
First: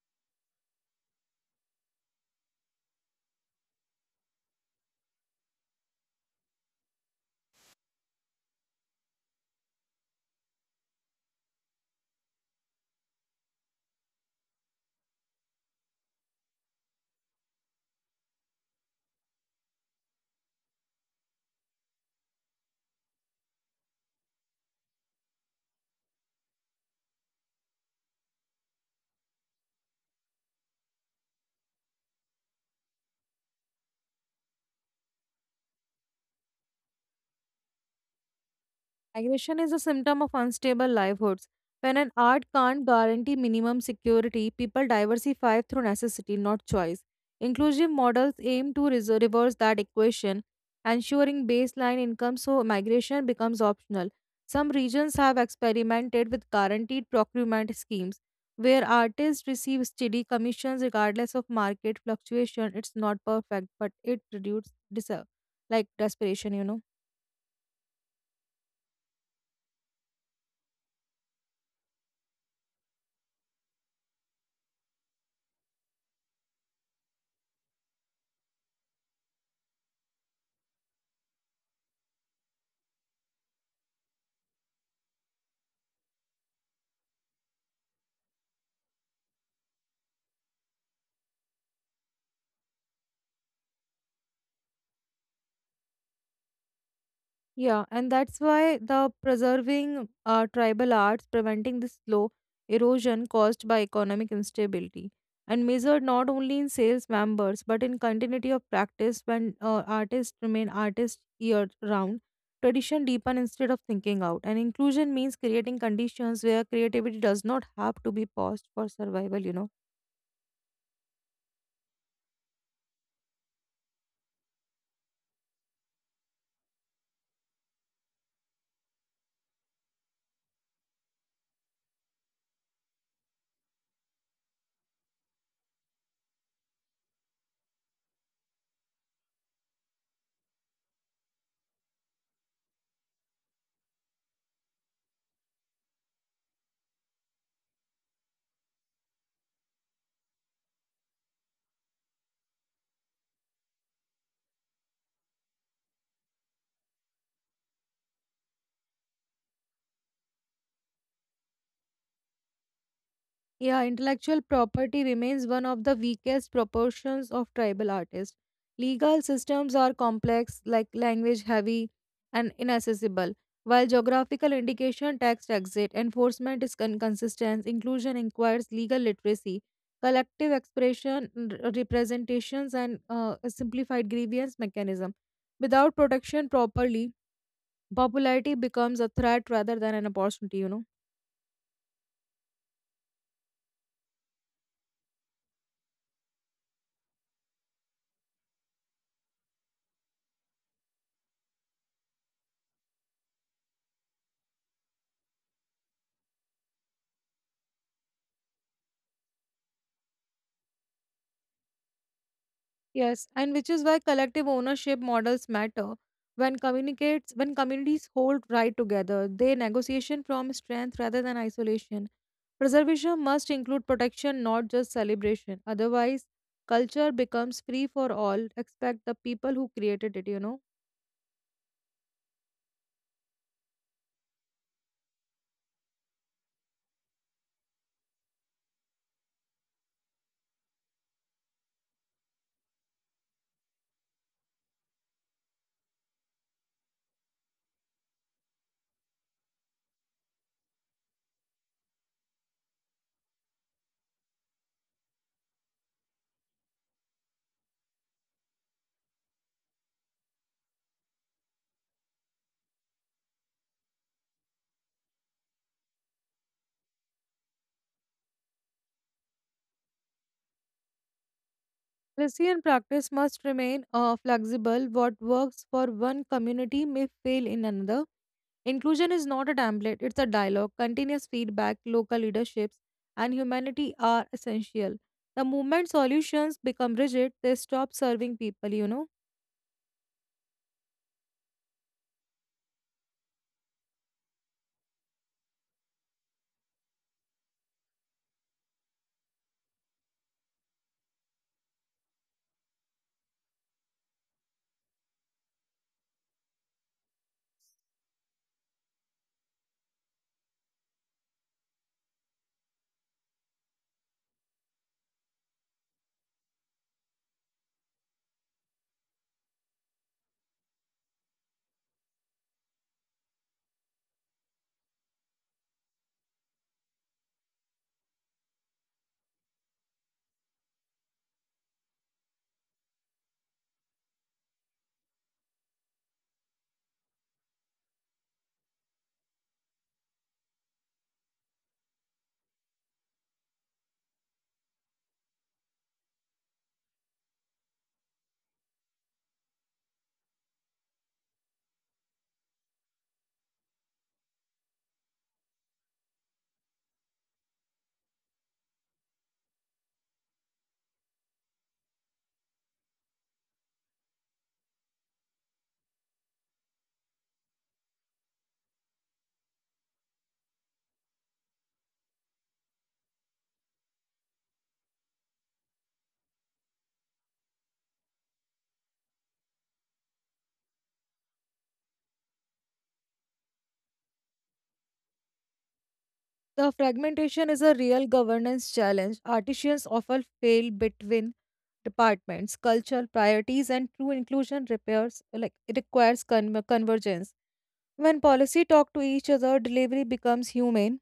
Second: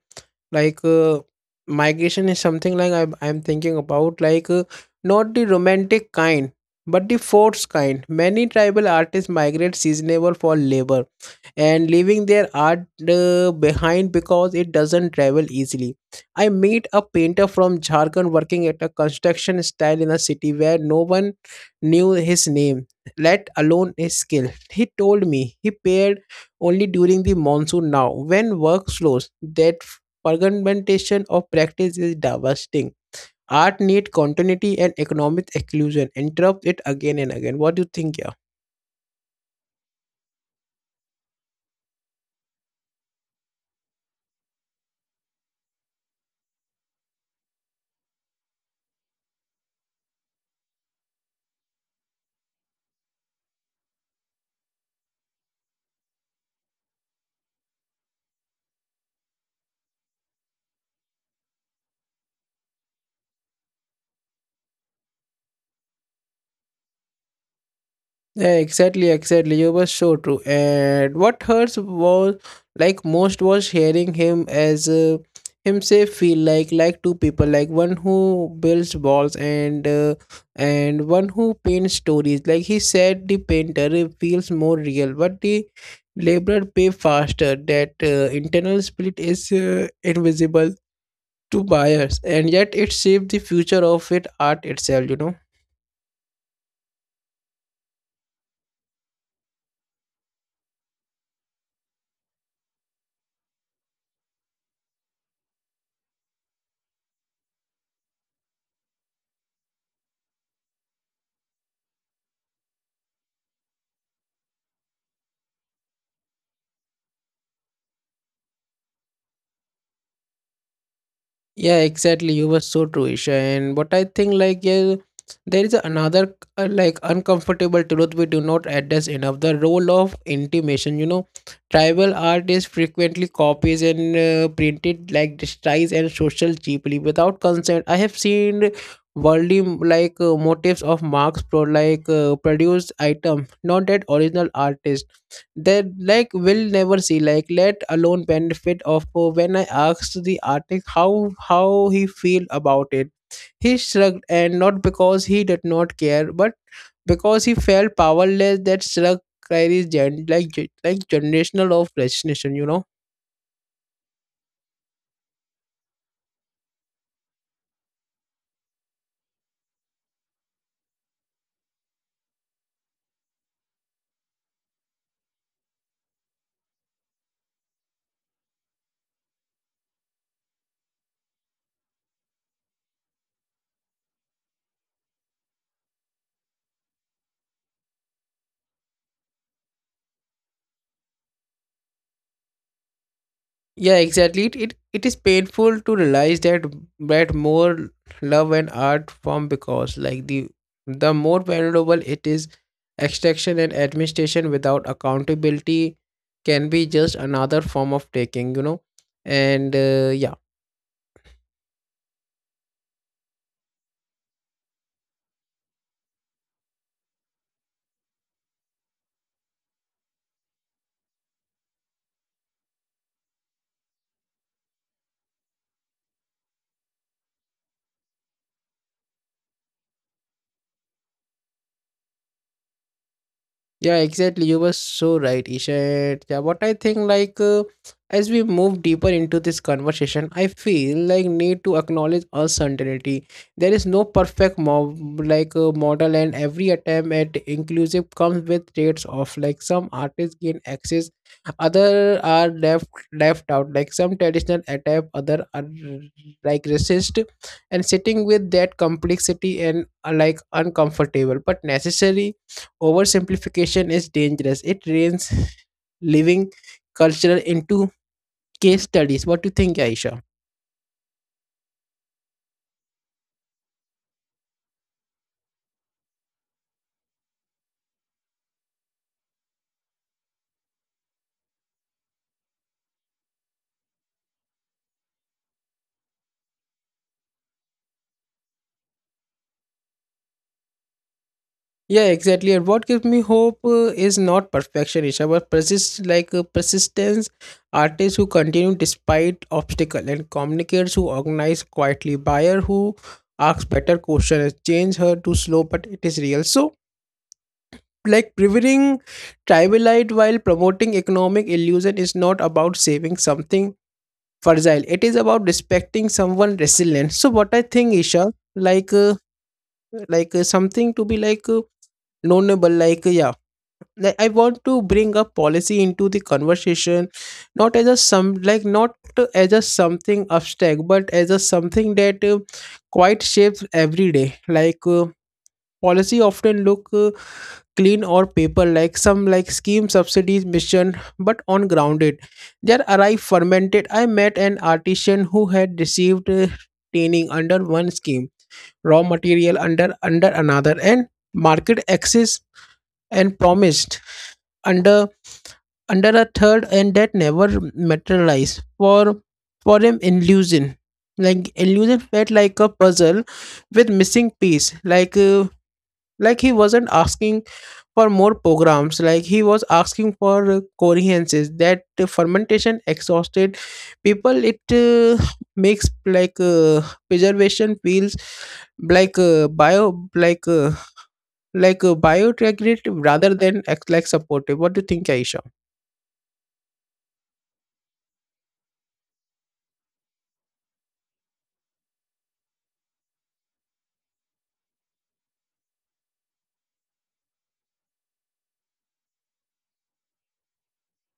like uh, migration is something like I'm thinking about, not the romantic kind, but the forced kind. Many tribal artists migrate seasonable for labor and leaving their art behind because it doesn't travel easily. I meet a painter from Jharkhand working at a construction style in a city where no one knew his name, let alone his skill. He told me he paired only during the monsoon now, when work slows. That fragmentation of practice is devastating. Art need continuity and economic exclusion. Interrupt it again and again. What do you think, yeah?
Migration is a symptom of unstable livelihoods. When an art can't guarantee minimum security, people diversify through necessity, not choice. Inclusive models aim to reverse that equation, ensuring baseline income so migration becomes optional. Some regions have experimented with guaranteed procurement schemes where artists receive steady commissions regardless of market fluctuation. It's not perfect, but it reduces like desperation, you know.
Yeah, exactly. You were so true. And what hurts was like most was hearing him as himself feel like two people, like one who builds walls and one who paints stories. Like he said, the painter feels more real, but the laborer pay faster. That internal split is invisible to buyers, and yet it shapes the future of it art itself. You know.
Yeah, and that's why the preserving tribal arts, preventing the slow erosion caused by economic instability, and measured not only in sales members but in continuity of practice when artists remain artists year round. Tradition deepen instead of thinking out, and inclusion means creating conditions where creativity does not have to be paused for survival, you know.
Yeah, exactly. You were so true, Isha. And what I think, there is another like uncomfortable truth we do not address enough: the role of intimation. You know, tribal art is frequently copies and printed like disguise and social cheaply without consent. I have seen worldly motifs of Marx produced item, not that original artist that like will never see, like let alone benefit of when I asked the artist how he feel about it, he shrugged, and not because he did not care but because he felt powerless. That shrug carries generational of resignation, you know.
Yeah, intellectual property remains one of the weakest proportions of tribal artists. Legal systems are complex, like language heavy and inaccessible, while geographical indication, tax exit, enforcement is inconsistent, inclusion requires legal literacy, collective expression, representations, and a simplified grievance mechanism. Without protection properly, popularity becomes a threat rather than an opportunity, you know.
Yeah, exactly. It is painful to realize that more love and art form because like the more valuable it is, extraction and administration without accountability can be just another form of taking, you know. And
Yes, and which is why collective ownership models matter. When communities hold right together, they negotiation from strength rather than isolation. Preservation must include protection, not just celebration. Otherwise, culture becomes free for all, except the people who created it, you know.
yeah, exactly. You were so right, Ishat. Yeah, what I think, as we move deeper into this conversation, I feel like need to acknowledge uncertainty. There is no perfect mob like model, and every attempt at inclusive comes with traits of like some artists gain access, other are left out. Like some traditional adapt, other are like resist, and sitting with that complexity and like uncomfortable but necessary oversimplification is dangerous. It drains living culture into case studies. What do you think, Aisha?
Policy and practice must remain flexible. What works for one community may fail in another. Inclusion is not a template, it's a dialogue. Continuous feedback, local leaderships, and humanity are essential. The moment solutions become rigid, they stop serving people, you know.
Yeah, exactly. And what gives me hope is not perfection, Isha, but persistence. Artists who continue despite obstacle, and communicators who organize quietly. Buyer who asks better questions. Change her too slow, but it is real. So, like preventing tribalite while promoting economic illusion is not about saving something fragile, it is about respecting someone resilient. So what I think, Isha, like uh, something to be knownable, like I want to bring up policy into the conversation, not as a some like not as a something abstract but as a something that quite shapes every day. like uh, Policy often look clean or paper like some like scheme subsidies mission, but on grounded their arrive fermented. I met an artisan who had received training under one scheme, raw material under another, and market access and promised under under a third, and that never materialized for him. Illusion like illusion felt like a puzzle with missing piece. like uh, like he wasn't asking for more programs, like he was asking for coherences. That fermentation exhausted people. It makes preservation feels like uh, bio like uh, biodegradable rather than supportive. What do you think, Aisha?
The fragmentation is a real governance challenge. Artisans often fail between departments, cultural priorities, and true inclusion repairs like it requires convergence. When policy talk to each other, delivery becomes human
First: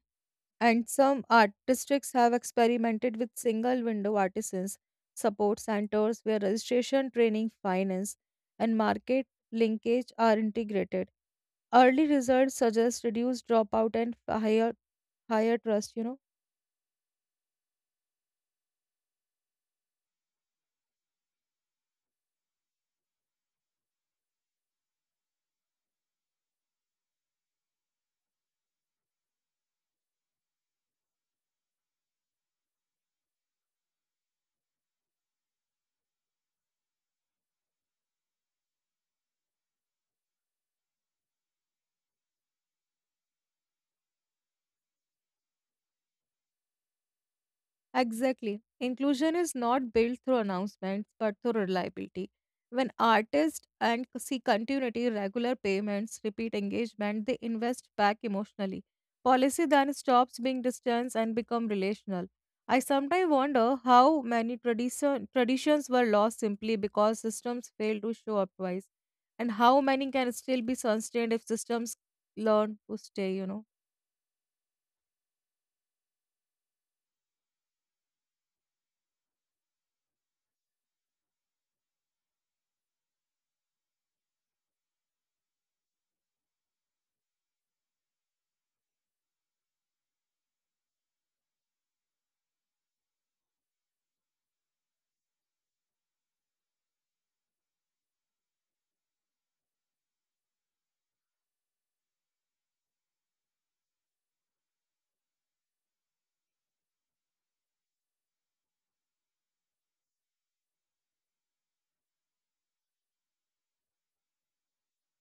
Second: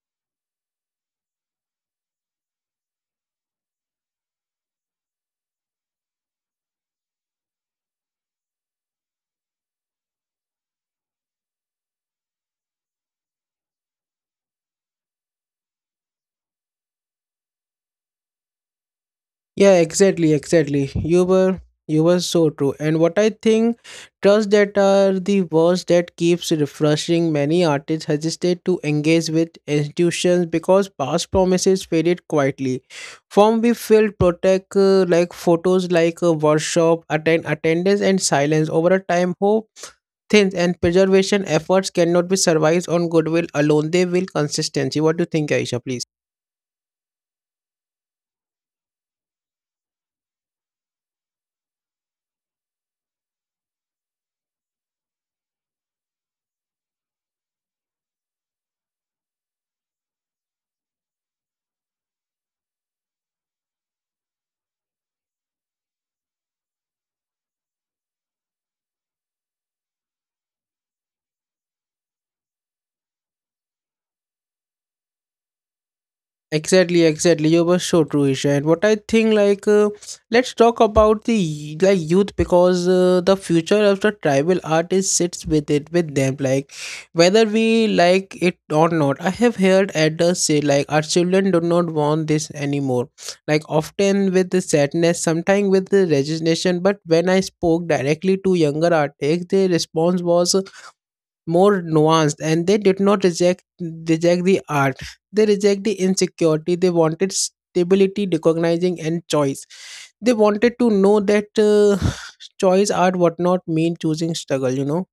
and some art districts have experimented with single window artisans support centers where registration training finance and market linkage are integrated early results suggest reduced dropout and higher trust, you know.
Yeah, exactly. You were so true. And what I think, trust that are the words that keeps refreshing. Many artists hesitate to engage with institutions because past promises faded quietly. Form we filled protect like photos like a workshop, attendance and silence over a time. Hope thins and preservation efforts cannot be survived on goodwill alone. They will consistency. What do you think, Aisha, please?
Exactly. Inclusion is not built through announcements but through reliability. When artists and see continuity, regular payments, repeat engagement, they invest back emotionally. Policy then stops being distance and become relational. I sometimes wonder how many traditions were lost simply because systems failed to show up twice, and how many can still be sustained if systems learn to stay, you know.
Exactly. You were so true, Isha. And what I think, let's talk about the youth because the future of the tribal art is sits with them. Like, whether we like it or not, I have heard elders say like our children do not want this anymore. Like, often with the sadness, sometimes with the resignation. But when I spoke directly to younger artists, their response was more nuanced, and they did not reject the art, they reject the insecurity. They wanted stability, recognizing and choice. They wanted to know that choice art would not mean choosing struggle, you know.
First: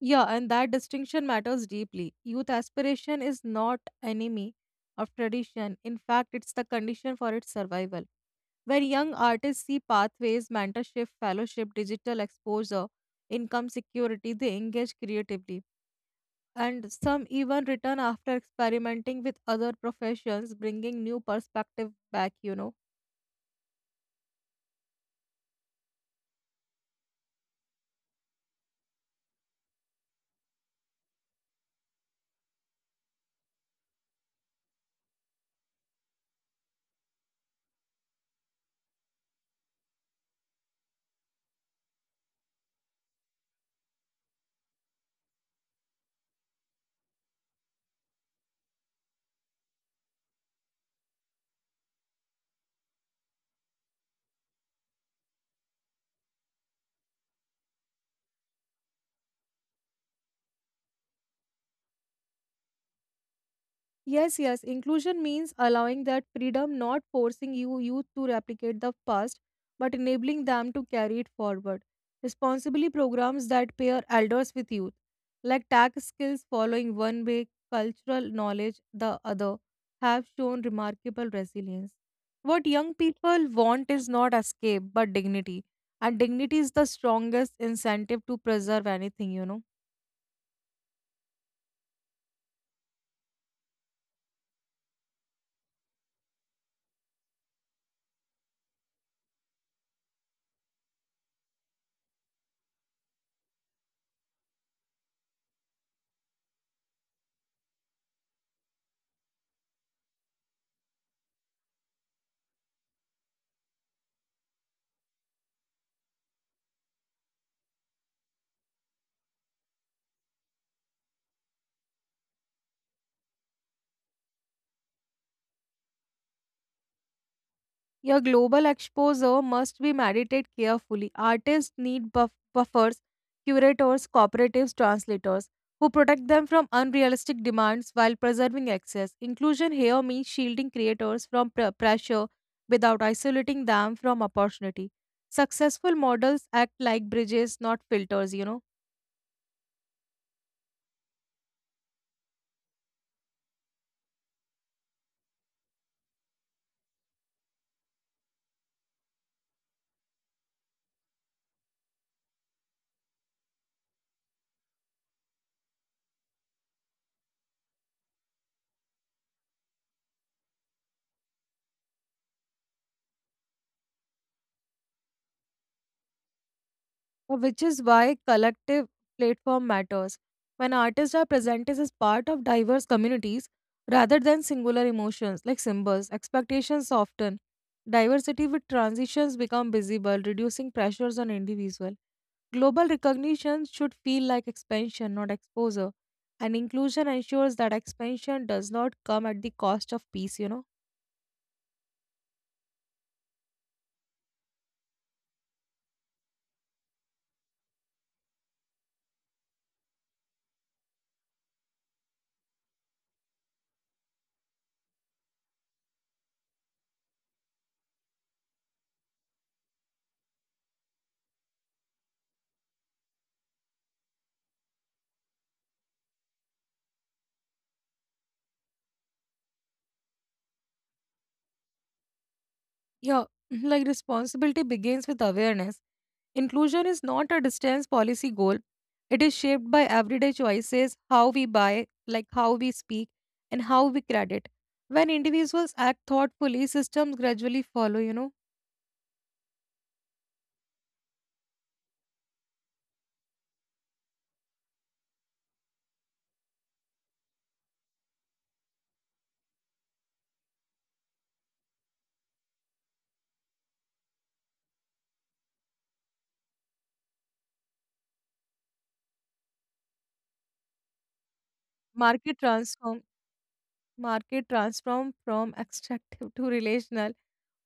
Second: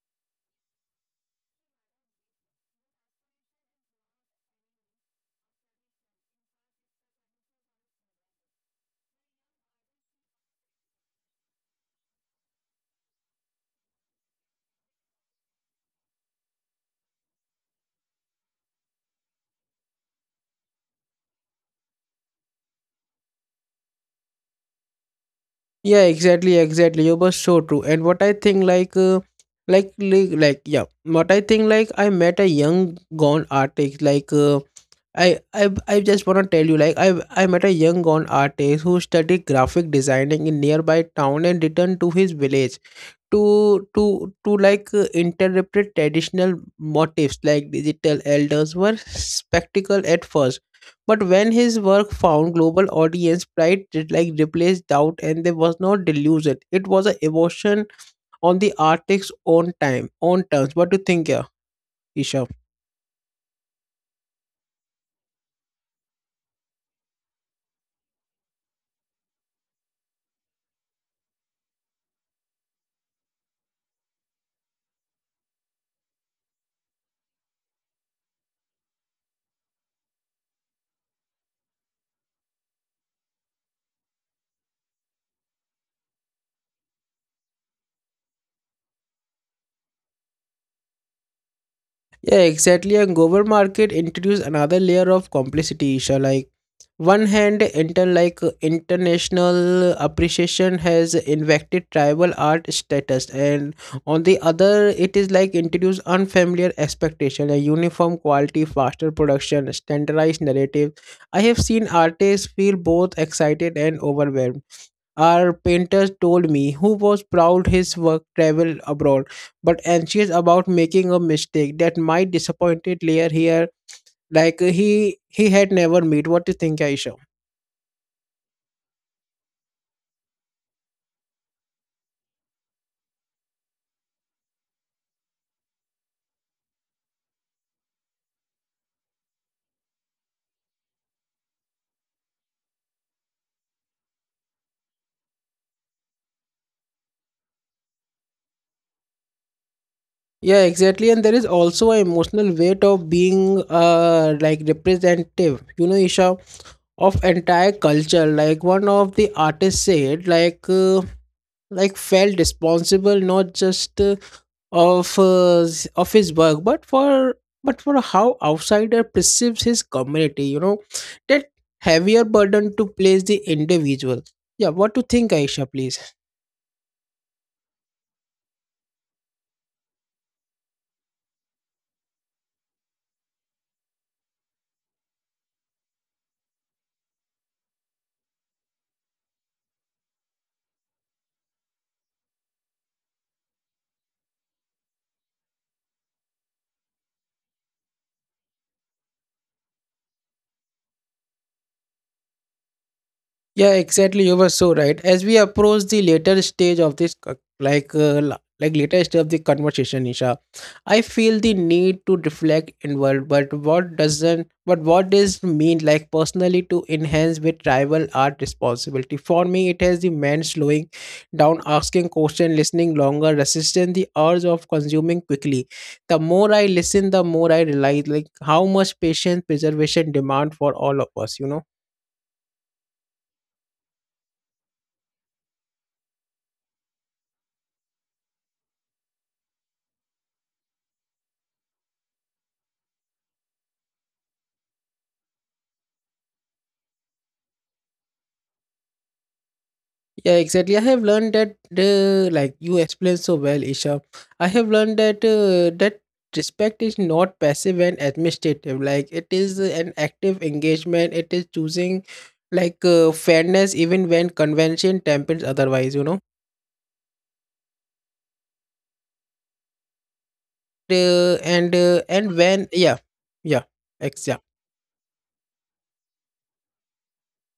Yeah, and that distinction matters deeply. Youth aspiration is not enemy of tradition. In fact, it's the condition for its survival. When young artists see pathways, mentorship, fellowship, digital exposure, income security, they engage creatively. And some even return after experimenting with other professions, bringing new perspective back, you know.
Yeah, exactly. You were so true. And what I think like yeah what I think like I met a young gone artist, like I just wanna tell you, like I met a young gone artist who studied graphic designing in nearby town and returned to his village to interpret traditional motifs like digital. Elders were spectacle at first, but when his work found global audience, pride did like replaced doubt, and there was no delusion. It was a emotion on the artist's own time, own terms. What do you think, yeah, Isha?
Yes, yes. Inclusion means allowing that freedom, not forcing you youth to replicate the past, but enabling them to carry it forward. Responsibly programs that pair elders with youth, like tech skills following one way, cultural knowledge the other, have shown remarkable resilience. What young people want is not escape, but dignity. And dignity is the strongest incentive to preserve anything, you know.
Yeah, exactly. And global market introduce another layer of complexity, Isha. Like one hand, international appreciation has infected tribal art status, and on the other, it is like introduce unfamiliar expectation, a uniform quality, faster production, standardized narrative. I have seen artists feel both excited and overwhelmed. Our painter told me, who was proud his work traveled abroad, but anxious about making a mistake that might disappointed layer here, like he had never met. What do you think, Aisha?
Your global exposure must be medited carefully. Artists need buffers, curators, cooperatives, translators who protect them from unrealistic demands while preserving access. Inclusion here means shielding creators from pressure without isolating them from opportunity. Successful models act like bridges, not filters, you know.
Yeah, exactly. And there is also an emotional weight of being like representative, you know, Isha, of entire culture. Like one of the artists said, like felt responsible not just of his work but for how outsider perceives his community, you know. That heavier burden to place the individual. Yeah, what to think, Aisha, please?
Which is why collective platform matters. When artists are presented as part of diverse communities rather than singular emotions like symbols, expectations soften. Diversity with transitions become visible, reducing pressures on individual. Global recognition should feel like expansion, not exposure. And inclusion ensures that expansion does not come at the cost of peace, you know.
Yeah, exactly. You were so right. As we approach the later stage of this, later stage of the conversation, Isha, I feel the need to reflect inward. But what doesn't? But what does mean like personally to enhance with tribal art responsibility? For me, it has the man slowing down, asking question, listening longer, resisting the urge of consuming quickly. The more I listen, the more I realize like how much patient preservation demand for all of us. You know.
Yeah, like responsibility begins with awareness. Inclusion is not a distance policy goal. It is shaped by everyday choices, how we buy, like how we speak, and how we credit. When individuals act thoughtfully, systems gradually follow, you know.
Yeah, exactly. I have learned that like you explained so well, Isha. I have learned that respect is not passive and administrative. Like it is an active engagement. It is choosing fairness even when convention tempers otherwise. You know.
Market
And when
transform
yeah yeah ex yeah.
Market transformed from extractive to relational.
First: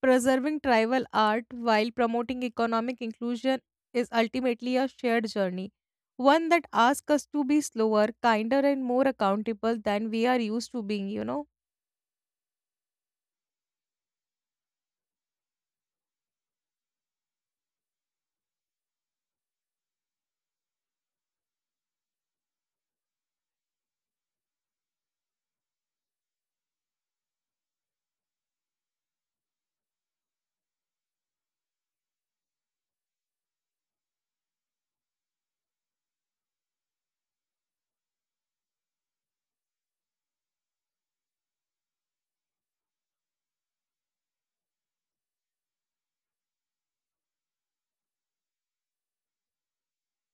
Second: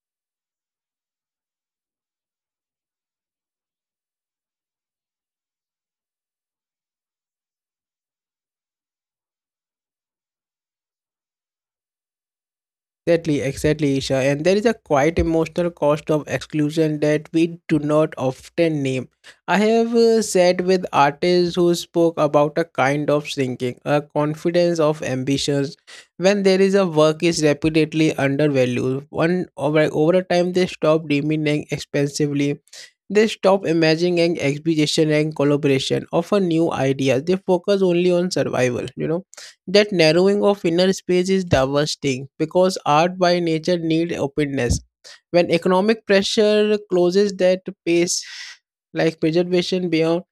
Preserving tribal art while promoting economic inclusion is ultimately a shared journey, one that asks us to be slower, kinder, and more accountable than we are used to being, you know.
Exactly, Isha. And there is a quite emotional cost of exclusion that we do not often name. I have sat with artists who spoke about a kind of sinking, a confidence of ambitions. When there is a work is repeatedly undervalued, over a time they stop demanding expensively. They stop imagining exhibition and collaboration of a new idea. They focus only on survival, you know. That narrowing of inner space is devastating because art by nature need openness. When economic pressure closes that space, like preservation beyond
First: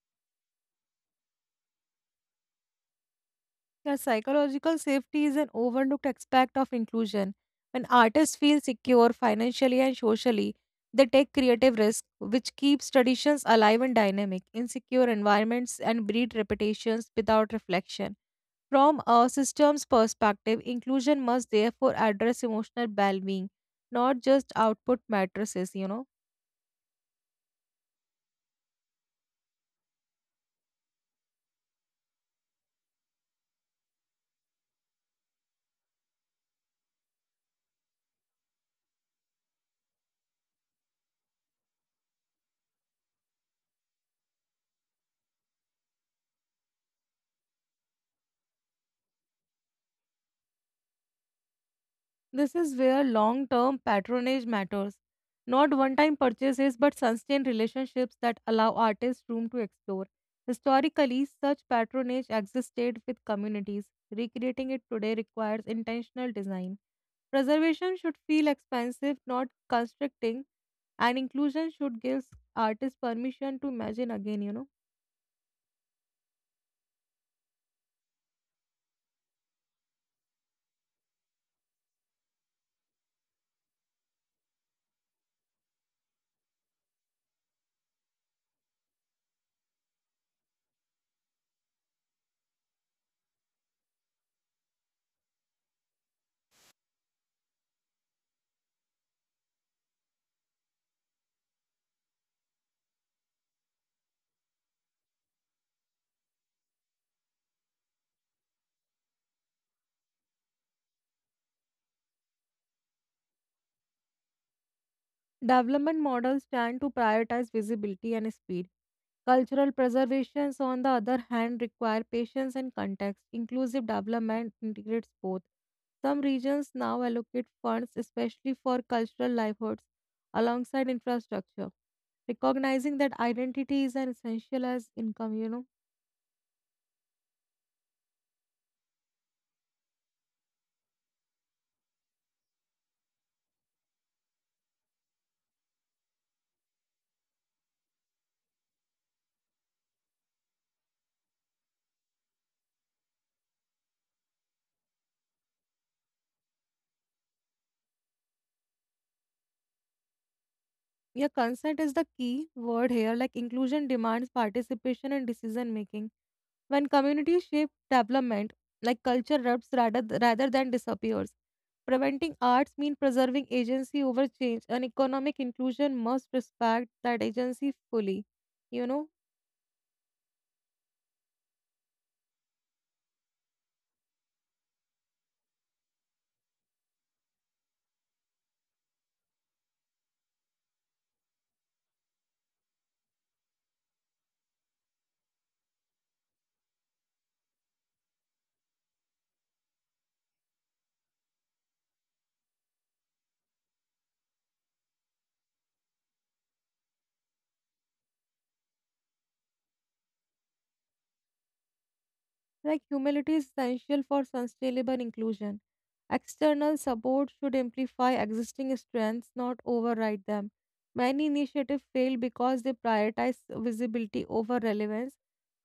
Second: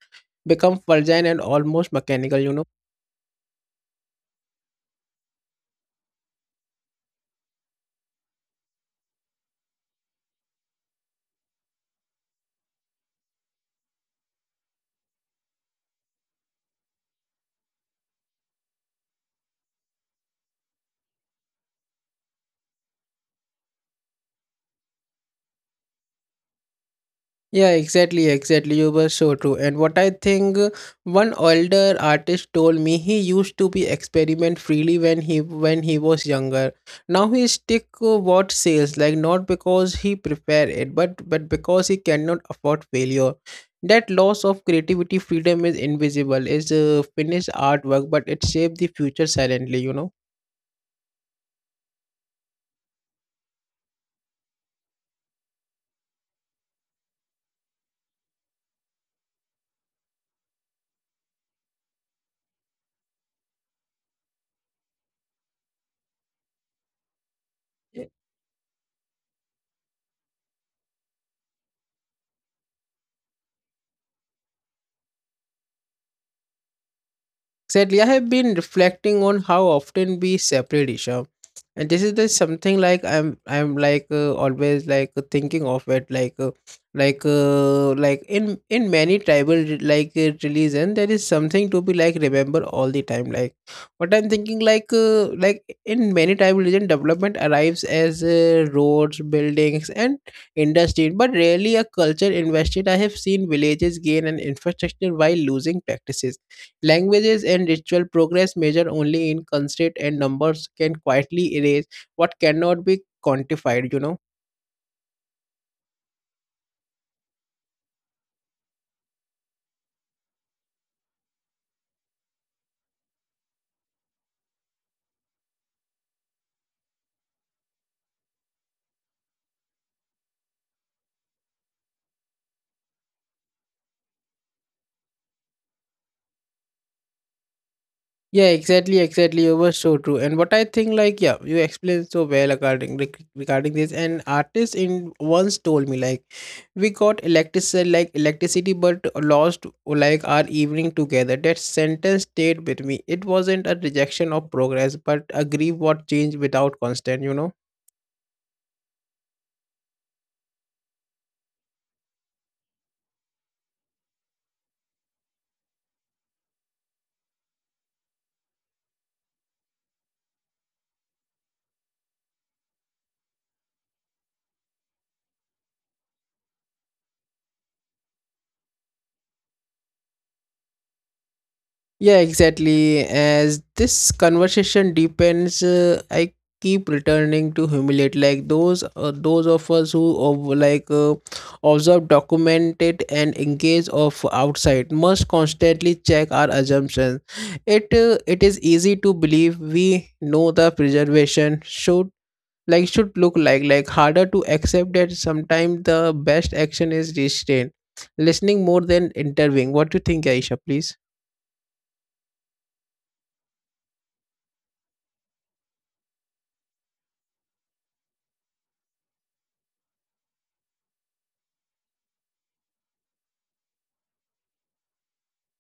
become fragile and almost mechanical, you know.
Yeah, psychological safety is an overlooked aspect of inclusion. When artists feel secure financially and socially, they take creative risk, which keeps traditions alive and dynamic. Insecure environments and breed reputations without reflection. From a systems perspective, inclusion must therefore address emotional well-being, not just output matrices, you know.
Yeah, exactly. You were so true. And what I think one older artist told me he used to be experiment freely when he was younger. Now he stick what sales, like not because he prepare it, but because he cannot afford failure. That loss of creativity freedom is invisible. Is finished artwork, but it shapes the future silently. You know.
This is where long term patronage matters. Not one time purchases, but sustained relationships that allow artists room to explore. Historically, such patronage existed with communities. Recreating it today requires intentional design. Preservation should feel expensive, not constricting, and inclusion should give artists permission to imagine again, you know.
Sadly, I have been reflecting on how often we separate, Isha, and this is the something like I'm always like thinking of it like in many tribal religion, there is something to be like remember all the time. Like what I'm thinking like in many tribal religion, development arrives as roads, buildings and industry, but rarely a culture invested. I have seen villages gain an infrastructure while losing practices, languages and ritual. Progress measured only in constant and numbers can quietly erase what cannot be quantified, you know.
Development models tend to prioritize visibility and speed. Cultural preservations, on the other hand, require patience and context. Inclusive development integrates both. Some regions now allocate funds especially for cultural livelihoods alongside infrastructure, recognizing that identity is an essential as income, you know.
Yeah, exactly. You were so true. And what I think, you explained so well regarding regarding this. And artist in once told me, like, we got electricity, like electricity, but lost like our evening together. That sentence stayed with me. It wasn't a rejection of progress, but a grief what changed without constant. You know.
Yeah, consent is the key word here. Like inclusion demands participation in decision making. When communities shape development, like culture erupts rather than disappears. Preventing arts means preserving agency over change, and economic inclusion must respect that agency fully, you know?
Yeah, exactly. As this conversation deepens, I keep returning to humiliate like those of us who observe, document it, and engage of outside must constantly check our assumptions. It is easy to believe we know the preservation should should look like harder to accept that sometimes the best action is restraint, listening more than intervening. What do you think, Aisha? Please.
Like humility is essential for sustainable inclusion. External support should amplify existing strengths, not override them. Many initiatives fail because they prioritize visibility over relevance.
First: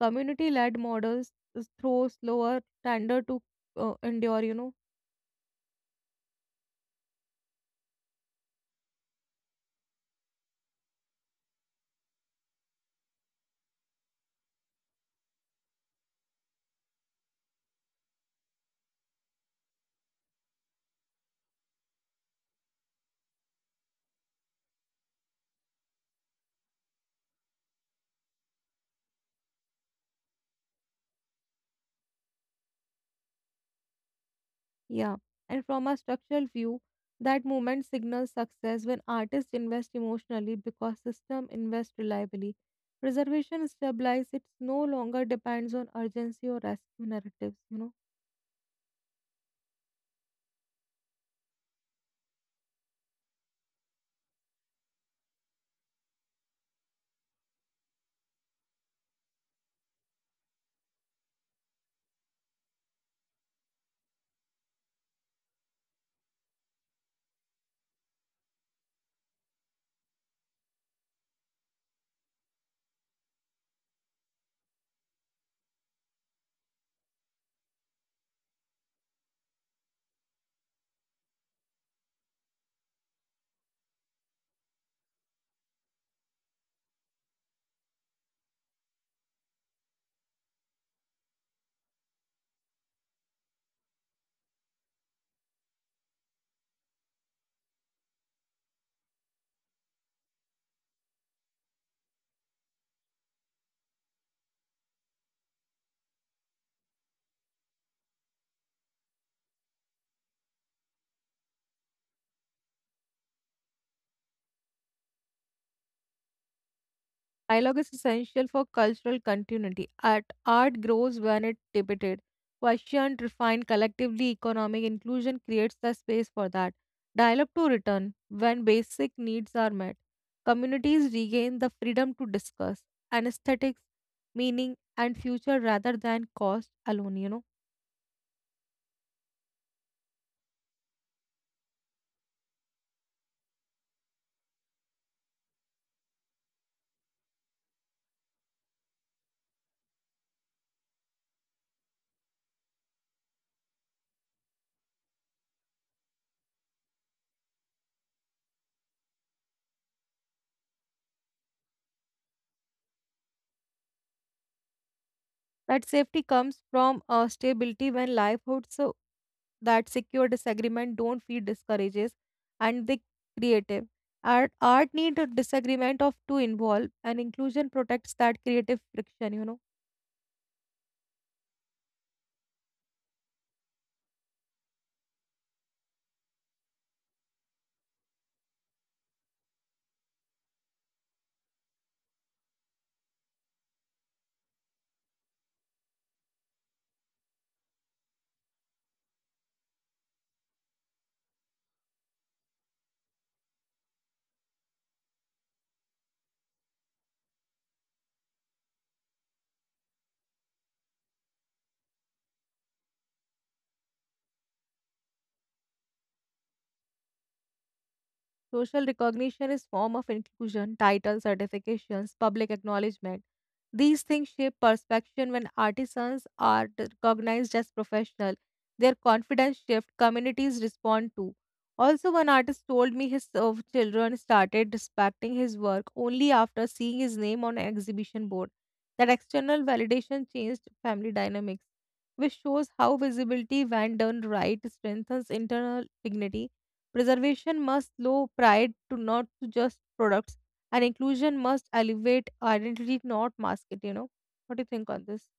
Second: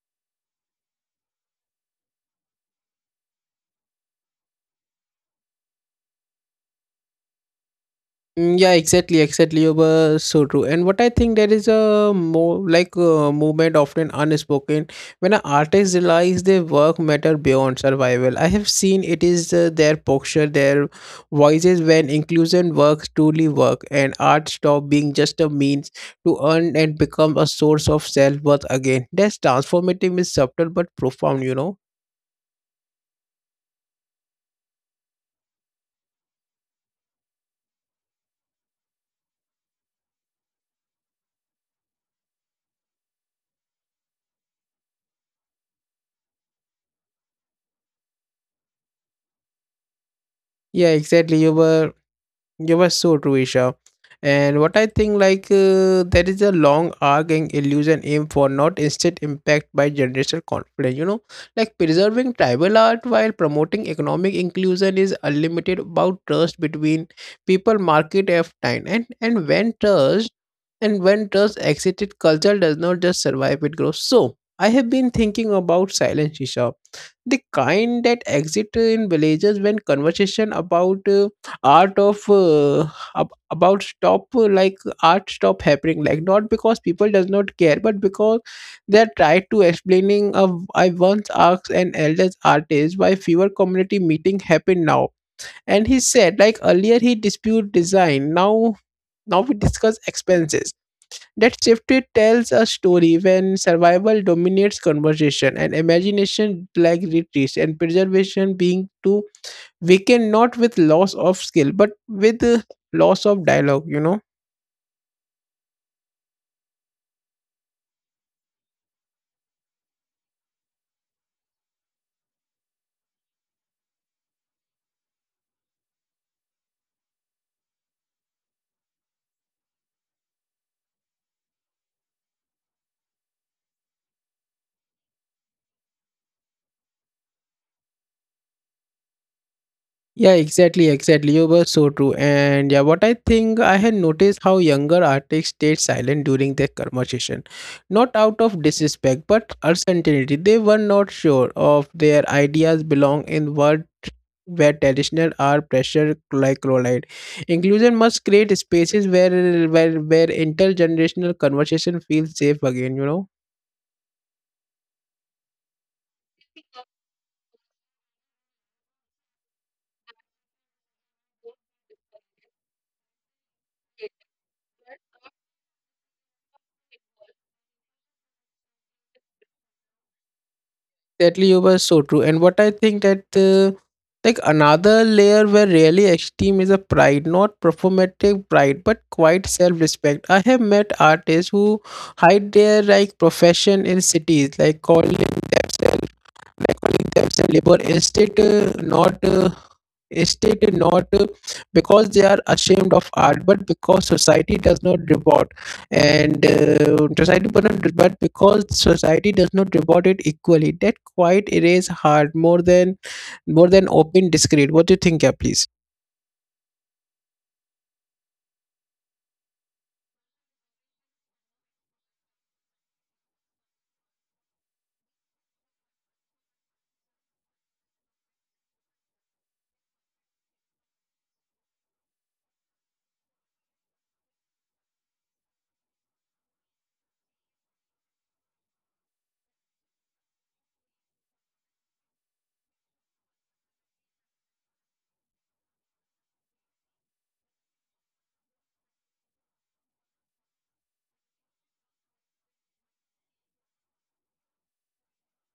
Community led models throw slower, tender to endure, you know.
Mm, yeah, exactly, exactly. You were so true. And what I think there is a more like movement often unspoken when an artist realize their work matter beyond survival. I have seen it is their posture, their voices when inclusion works truly work, and art stop being just a means to earn and become a source of self worth again. That's transformative is subtle but profound. You know.
Yeah, and from a structural view, that movement signals success when artists invest emotionally because system invest reliably. Preservation stabilizes it no longer depends on urgency or rescue narratives, you know.
Yeah, exactly. You were so true, Isha. And what I think, like, there is a long arcing illusion aim for not instant impact by generational conflict. You know, like preserving tribal art while promoting economic inclusion is unlimited about trust between people, market, of time, and and when trust exited, culture does not just survive; it grows. So I have been thinking about silence, Isha, the kind that exit in villages when conversation about. Art of ab- about stop like art stop happening like not because people does not care but because they tried to explaining of I once asked an elders artist why fewer community meeting happen now and he said like earlier he dispute design now we discuss expenses that shifted tells a story when survival dominates conversation and imagination like retreats and preservation being too we can not with loss of skill but with loss of dialogue. You know.
Dialogue is essential for cultural continuity. Art grows when it's debated, questioned, refined collectively. Economic inclusion creates the space for that. Dialogue to return when basic needs are met. Communities regain the freedom to discuss anesthetics, meaning, and future rather than cost alone, you know.
Yeah, exactly, exactly. You were so true. And yeah, what I think I had noticed how younger artists stayed silent during their conversation. Not out of disrespect, but uncertainty. They were not sure of their ideas belong in what where traditional are pressure like collide. Inclusion must create spaces where where intergenerational conversation feels safe again, you know.
That safety comes from stability when livelihoods so that secure disagreement don't feed discourages and they creative. Art need a disagreement of to involve and inclusion protects that creative friction, you know.
Exactly, you were so true. And what I think that like another layer where really esteem is a pride, not performative pride, but quite self-respect. I have met artists who hide their like profession in cities, like calling themselves labor estate not estate not because they are ashamed of art but because society does not reward and society but, not, but because society does not reward it equally that quite erase hard more than open discreet. What do you think? Yeah, please.
Social recognition is form of inclusion, titles, certifications, public acknowledgement. These things shape perception when artisans are recognized as professional. Their confidence shift communities respond to. Also, one artist told me his children started respecting his work only after seeing his name on an exhibition board. That external validation changed family dynamics, which shows how visibility, when done right, strengthens internal dignity. Preservation must low pride to not to just products, and inclusion must elevate identity, not mask it, you know. What do you think on this?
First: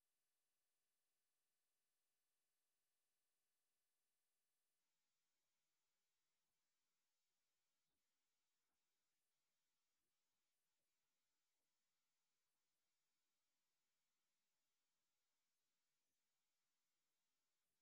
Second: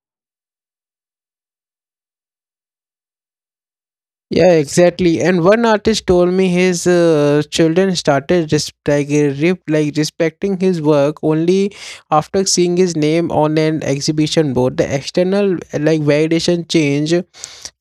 Yeah, exactly. And one artist told me his children started just like like respecting his work only after seeing his name on an exhibition board. The external like validation change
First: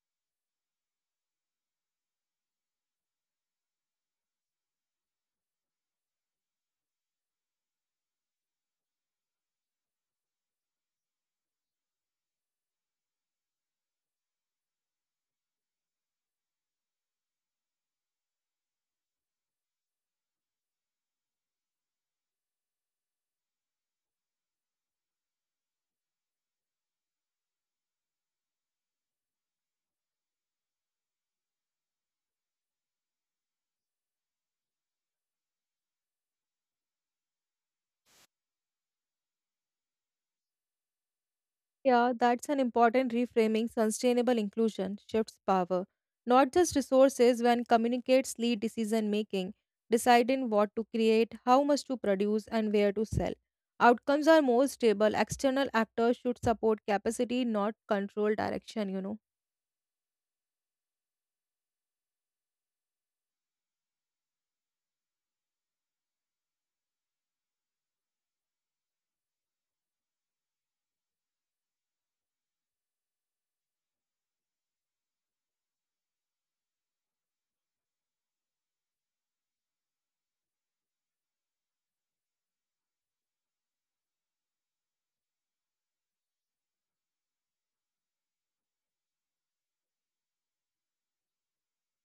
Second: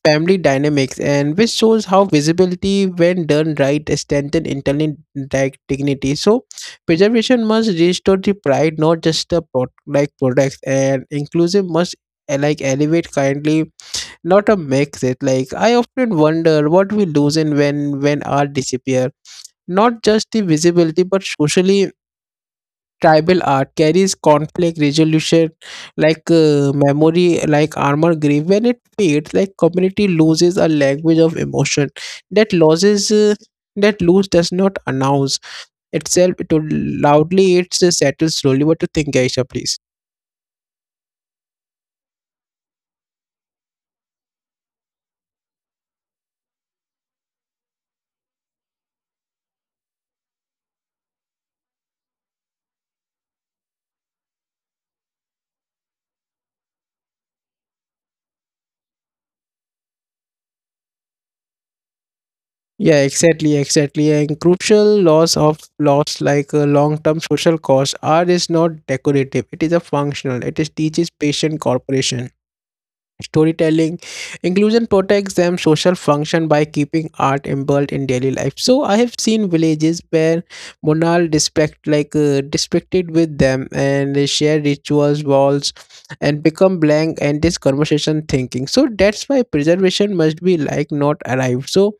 family dynamics, and which shows how visibility, when done right, strengthen internal like dignity. So preservation must restore the pride, not just the like products, and inclusive must like elevate kindly not a mix it like I often wonder what we lose in when art disappear not just the visibility but socially tribal art carries conflict resolution like memory like armor grave when it fades like community loses a language of emotion that loses that lose does not announce itself it will loudly it's settled slowly. What do you think, Aisha? Please.
Yeah, that's an important reframing. Sustainable inclusion shifts power, not just resources, when communicates lead decision making, deciding what to create, how much to produce, and where to sell. Outcomes are more stable. External actors should support capacity, not control direction, you know.
Yeah, exactly, exactly. And crucial loss of loss like a long-term social cost. Art is not decorative; it is a functional. It is teaches patient cooperation storytelling. Inclusion protects them social function by keeping art involved in daily life. So I have seen villages where monal dispect like distracted with them and they share rituals, walls, and become blank and this conversation thinking. So that's why preservation must be like not arrived. So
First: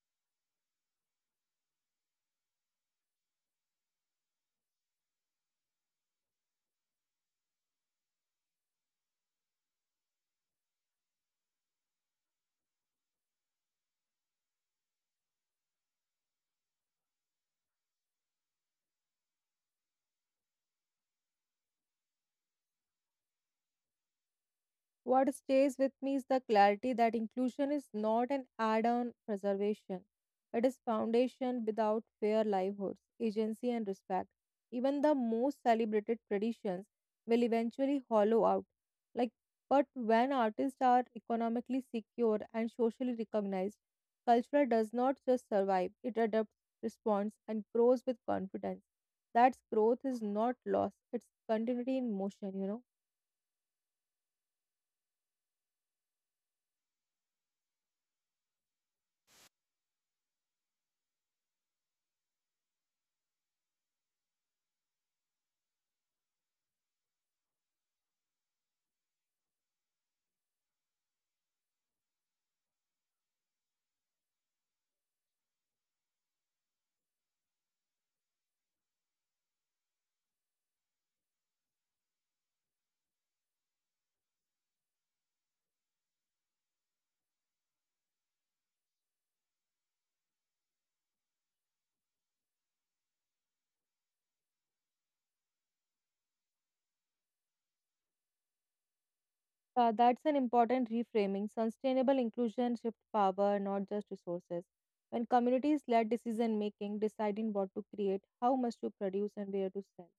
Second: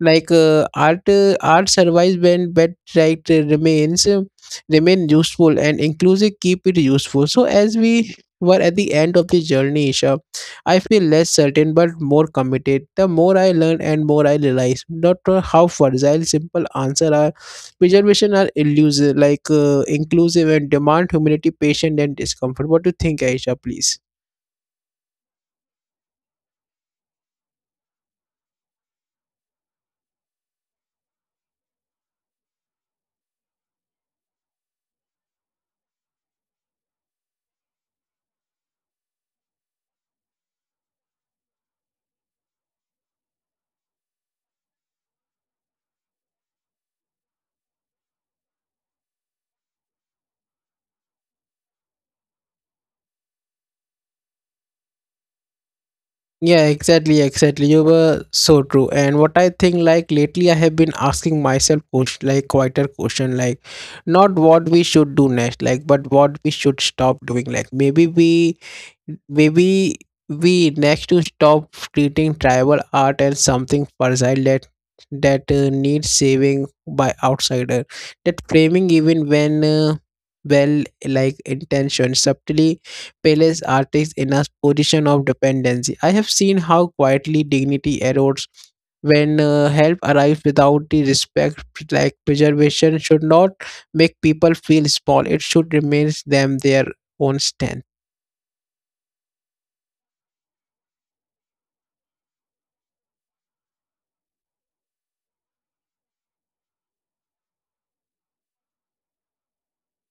like art survives when but right remain useful and inclusive keep it useful. So as we were at the end of the journey, Isha, I feel less certain but more committed. The more I learn and more I realize not how fragile simple answers are. Preservation are illusive, like inclusive and demand humility, patience and discomfort. What do you think, Aisha? Please.
What stays with me is the clarity that inclusion is not an add on preservation. It is foundation without fair livelihoods, agency, and respect. Even the most celebrated traditions will eventually hollow out. Like, but when artists are economically secure and socially recognized, culture does not just survive, it adapts, responds, and grows with confidence. That growth is not loss, it's continuity in motion, you know.
Yeah, exactly, exactly. You were so true. And what I think, like lately, I have been asking myself, like quieter question, like not what we should do next, like but what we should stop doing. Like maybe we next to stop treating tribal art as something fragile that needs saving by outsider. That framing, even when well like intention, subtly places artists in a position of dependency. I have seen how quietly dignity erodes when help arrives without the respect like preservation should not make people feel small it should remain them their own strength.
That's an important reframing. Sustainable inclusion shifts power, not just resources. When communities led decision making, deciding what to create, how much to produce, and where to sell,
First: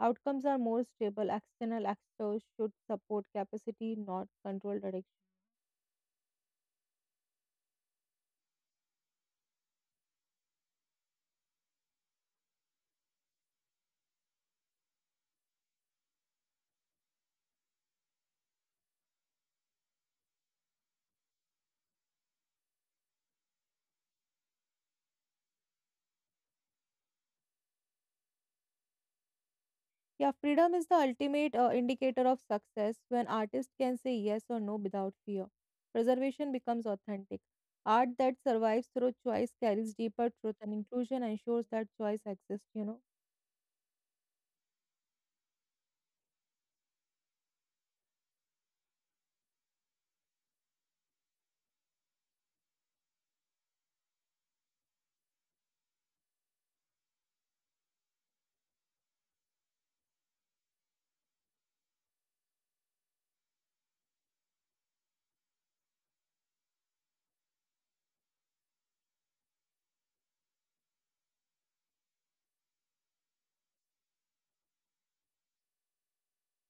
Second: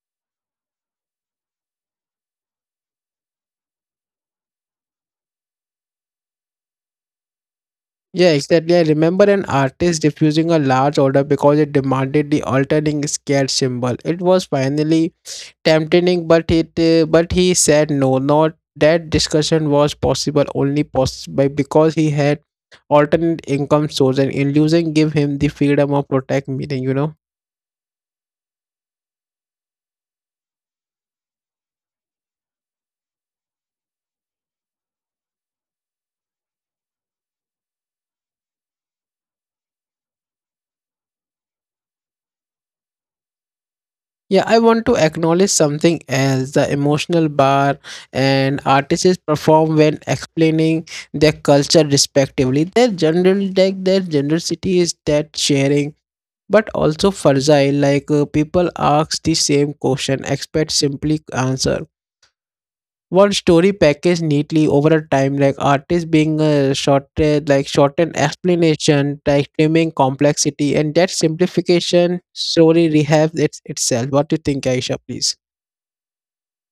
outcomes are more stable. External actors should support capacity, not control direction.
Yeah, exactly. I remember an artist refusing a large order because it demanded the alternating scared symbol. It was finally tempting, but it but he said no. Not that discussion was possible only by because he had alternate income source, and illusion give him the freedom of protect meeting. You know.
Yeah, freedom is the ultimate indicator of success when artists can say yes or no without fear. Preservation becomes authentic. Art that survives through choice carries deeper truth, and inclusion ensures that choice exists, you know.
Yeah, I want to acknowledge something else the emotional bar and artists perform when explaining their culture respectively. Their general like their generosity is that sharing, but also fragile. Like people ask the same question, expect simply answer. One story packaged neatly over a time, like artists being shorted, like shortened explanation, like trimming complexity, and that simplification story rehabs itself. What do you think, Aisha? Please.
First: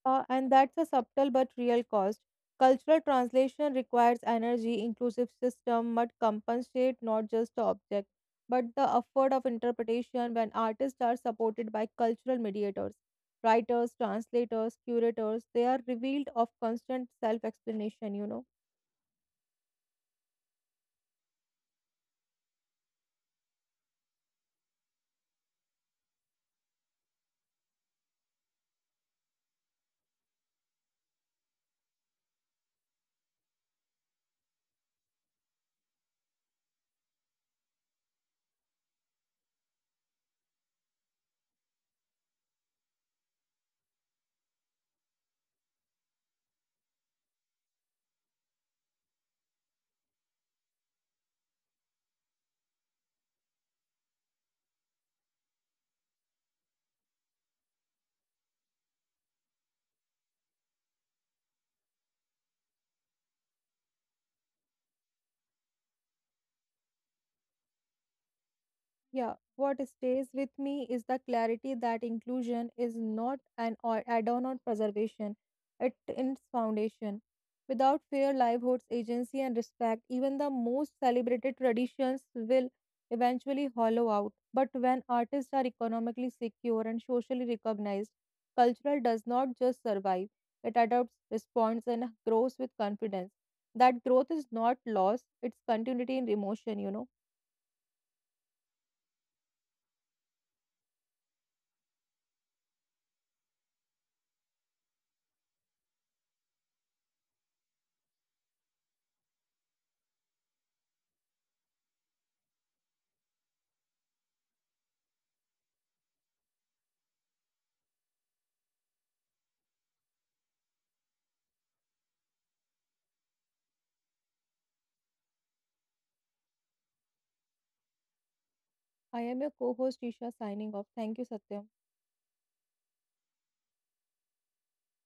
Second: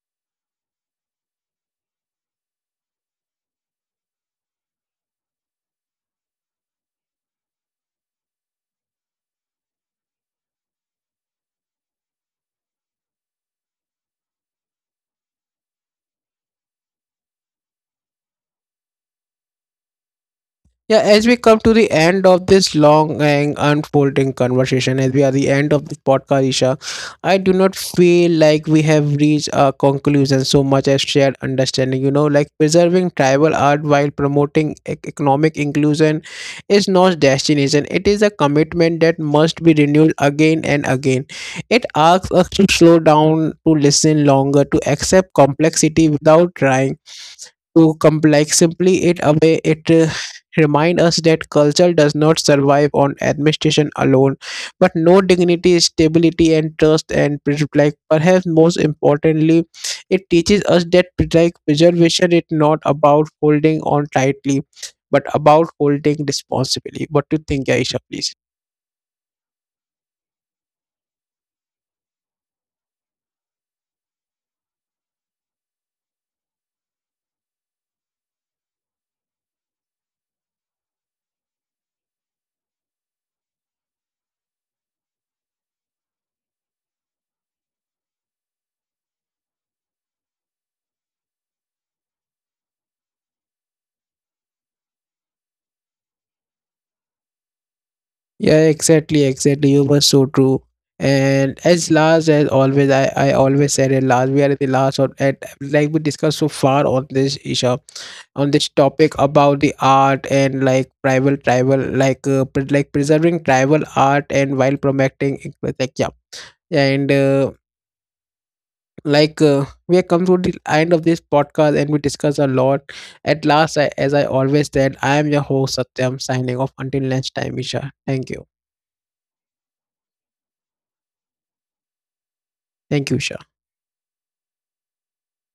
And that's a subtle but real cost. Cultural translation requires energy, inclusive system must compensate not just the object, but the effort of interpretation when artists are supported by cultural mediators, writers, translators, curators, they are revealed of constant self-explanation, you know.
Yeah, as we come to the end of this long and unfolding conversation, as we are the end of this podcast, Isha, I do not feel like we have reached a conclusion so much as shared understanding. You know, like preserving tribal art while promoting economic inclusion is not destination. It is a commitment that must be renewed again and again. It asks us to slow down, to listen longer, to accept complexity without trying to complex. Simply it away it remind us that culture does not survive on administration alone, but no dignity, stability, and trust. And like perhaps most importantly, it teaches us that like preservation is not about holding on tightly, but about holding responsibly. What do you think, Aisha? Please.
Yeah, what stays with me is the clarity that inclusion is not an add-on or preservation, it is foundation. Without fair livelihoods, agency, and respect, even the most celebrated traditions will eventually hollow out. But when artists are economically secure and socially recognized, cultural does not just survive, it adopts, responds, and grows with confidence. That growth is not loss, it's continuity in emotion, you know.
Yeah, exactly, exactly. You were so true. And as last as always, I always said at last, we are at the last of at like we discussed so far on this issue on this topic about the art and like tribal like like preserving tribal art and while promoting it was like yeah and we have come to the end of this podcast and we discuss a lot at last as I always said I am your host satyam signing off until next time isha
I am your co host, Isha, signing off. Thank you, Satyam.
thank you isha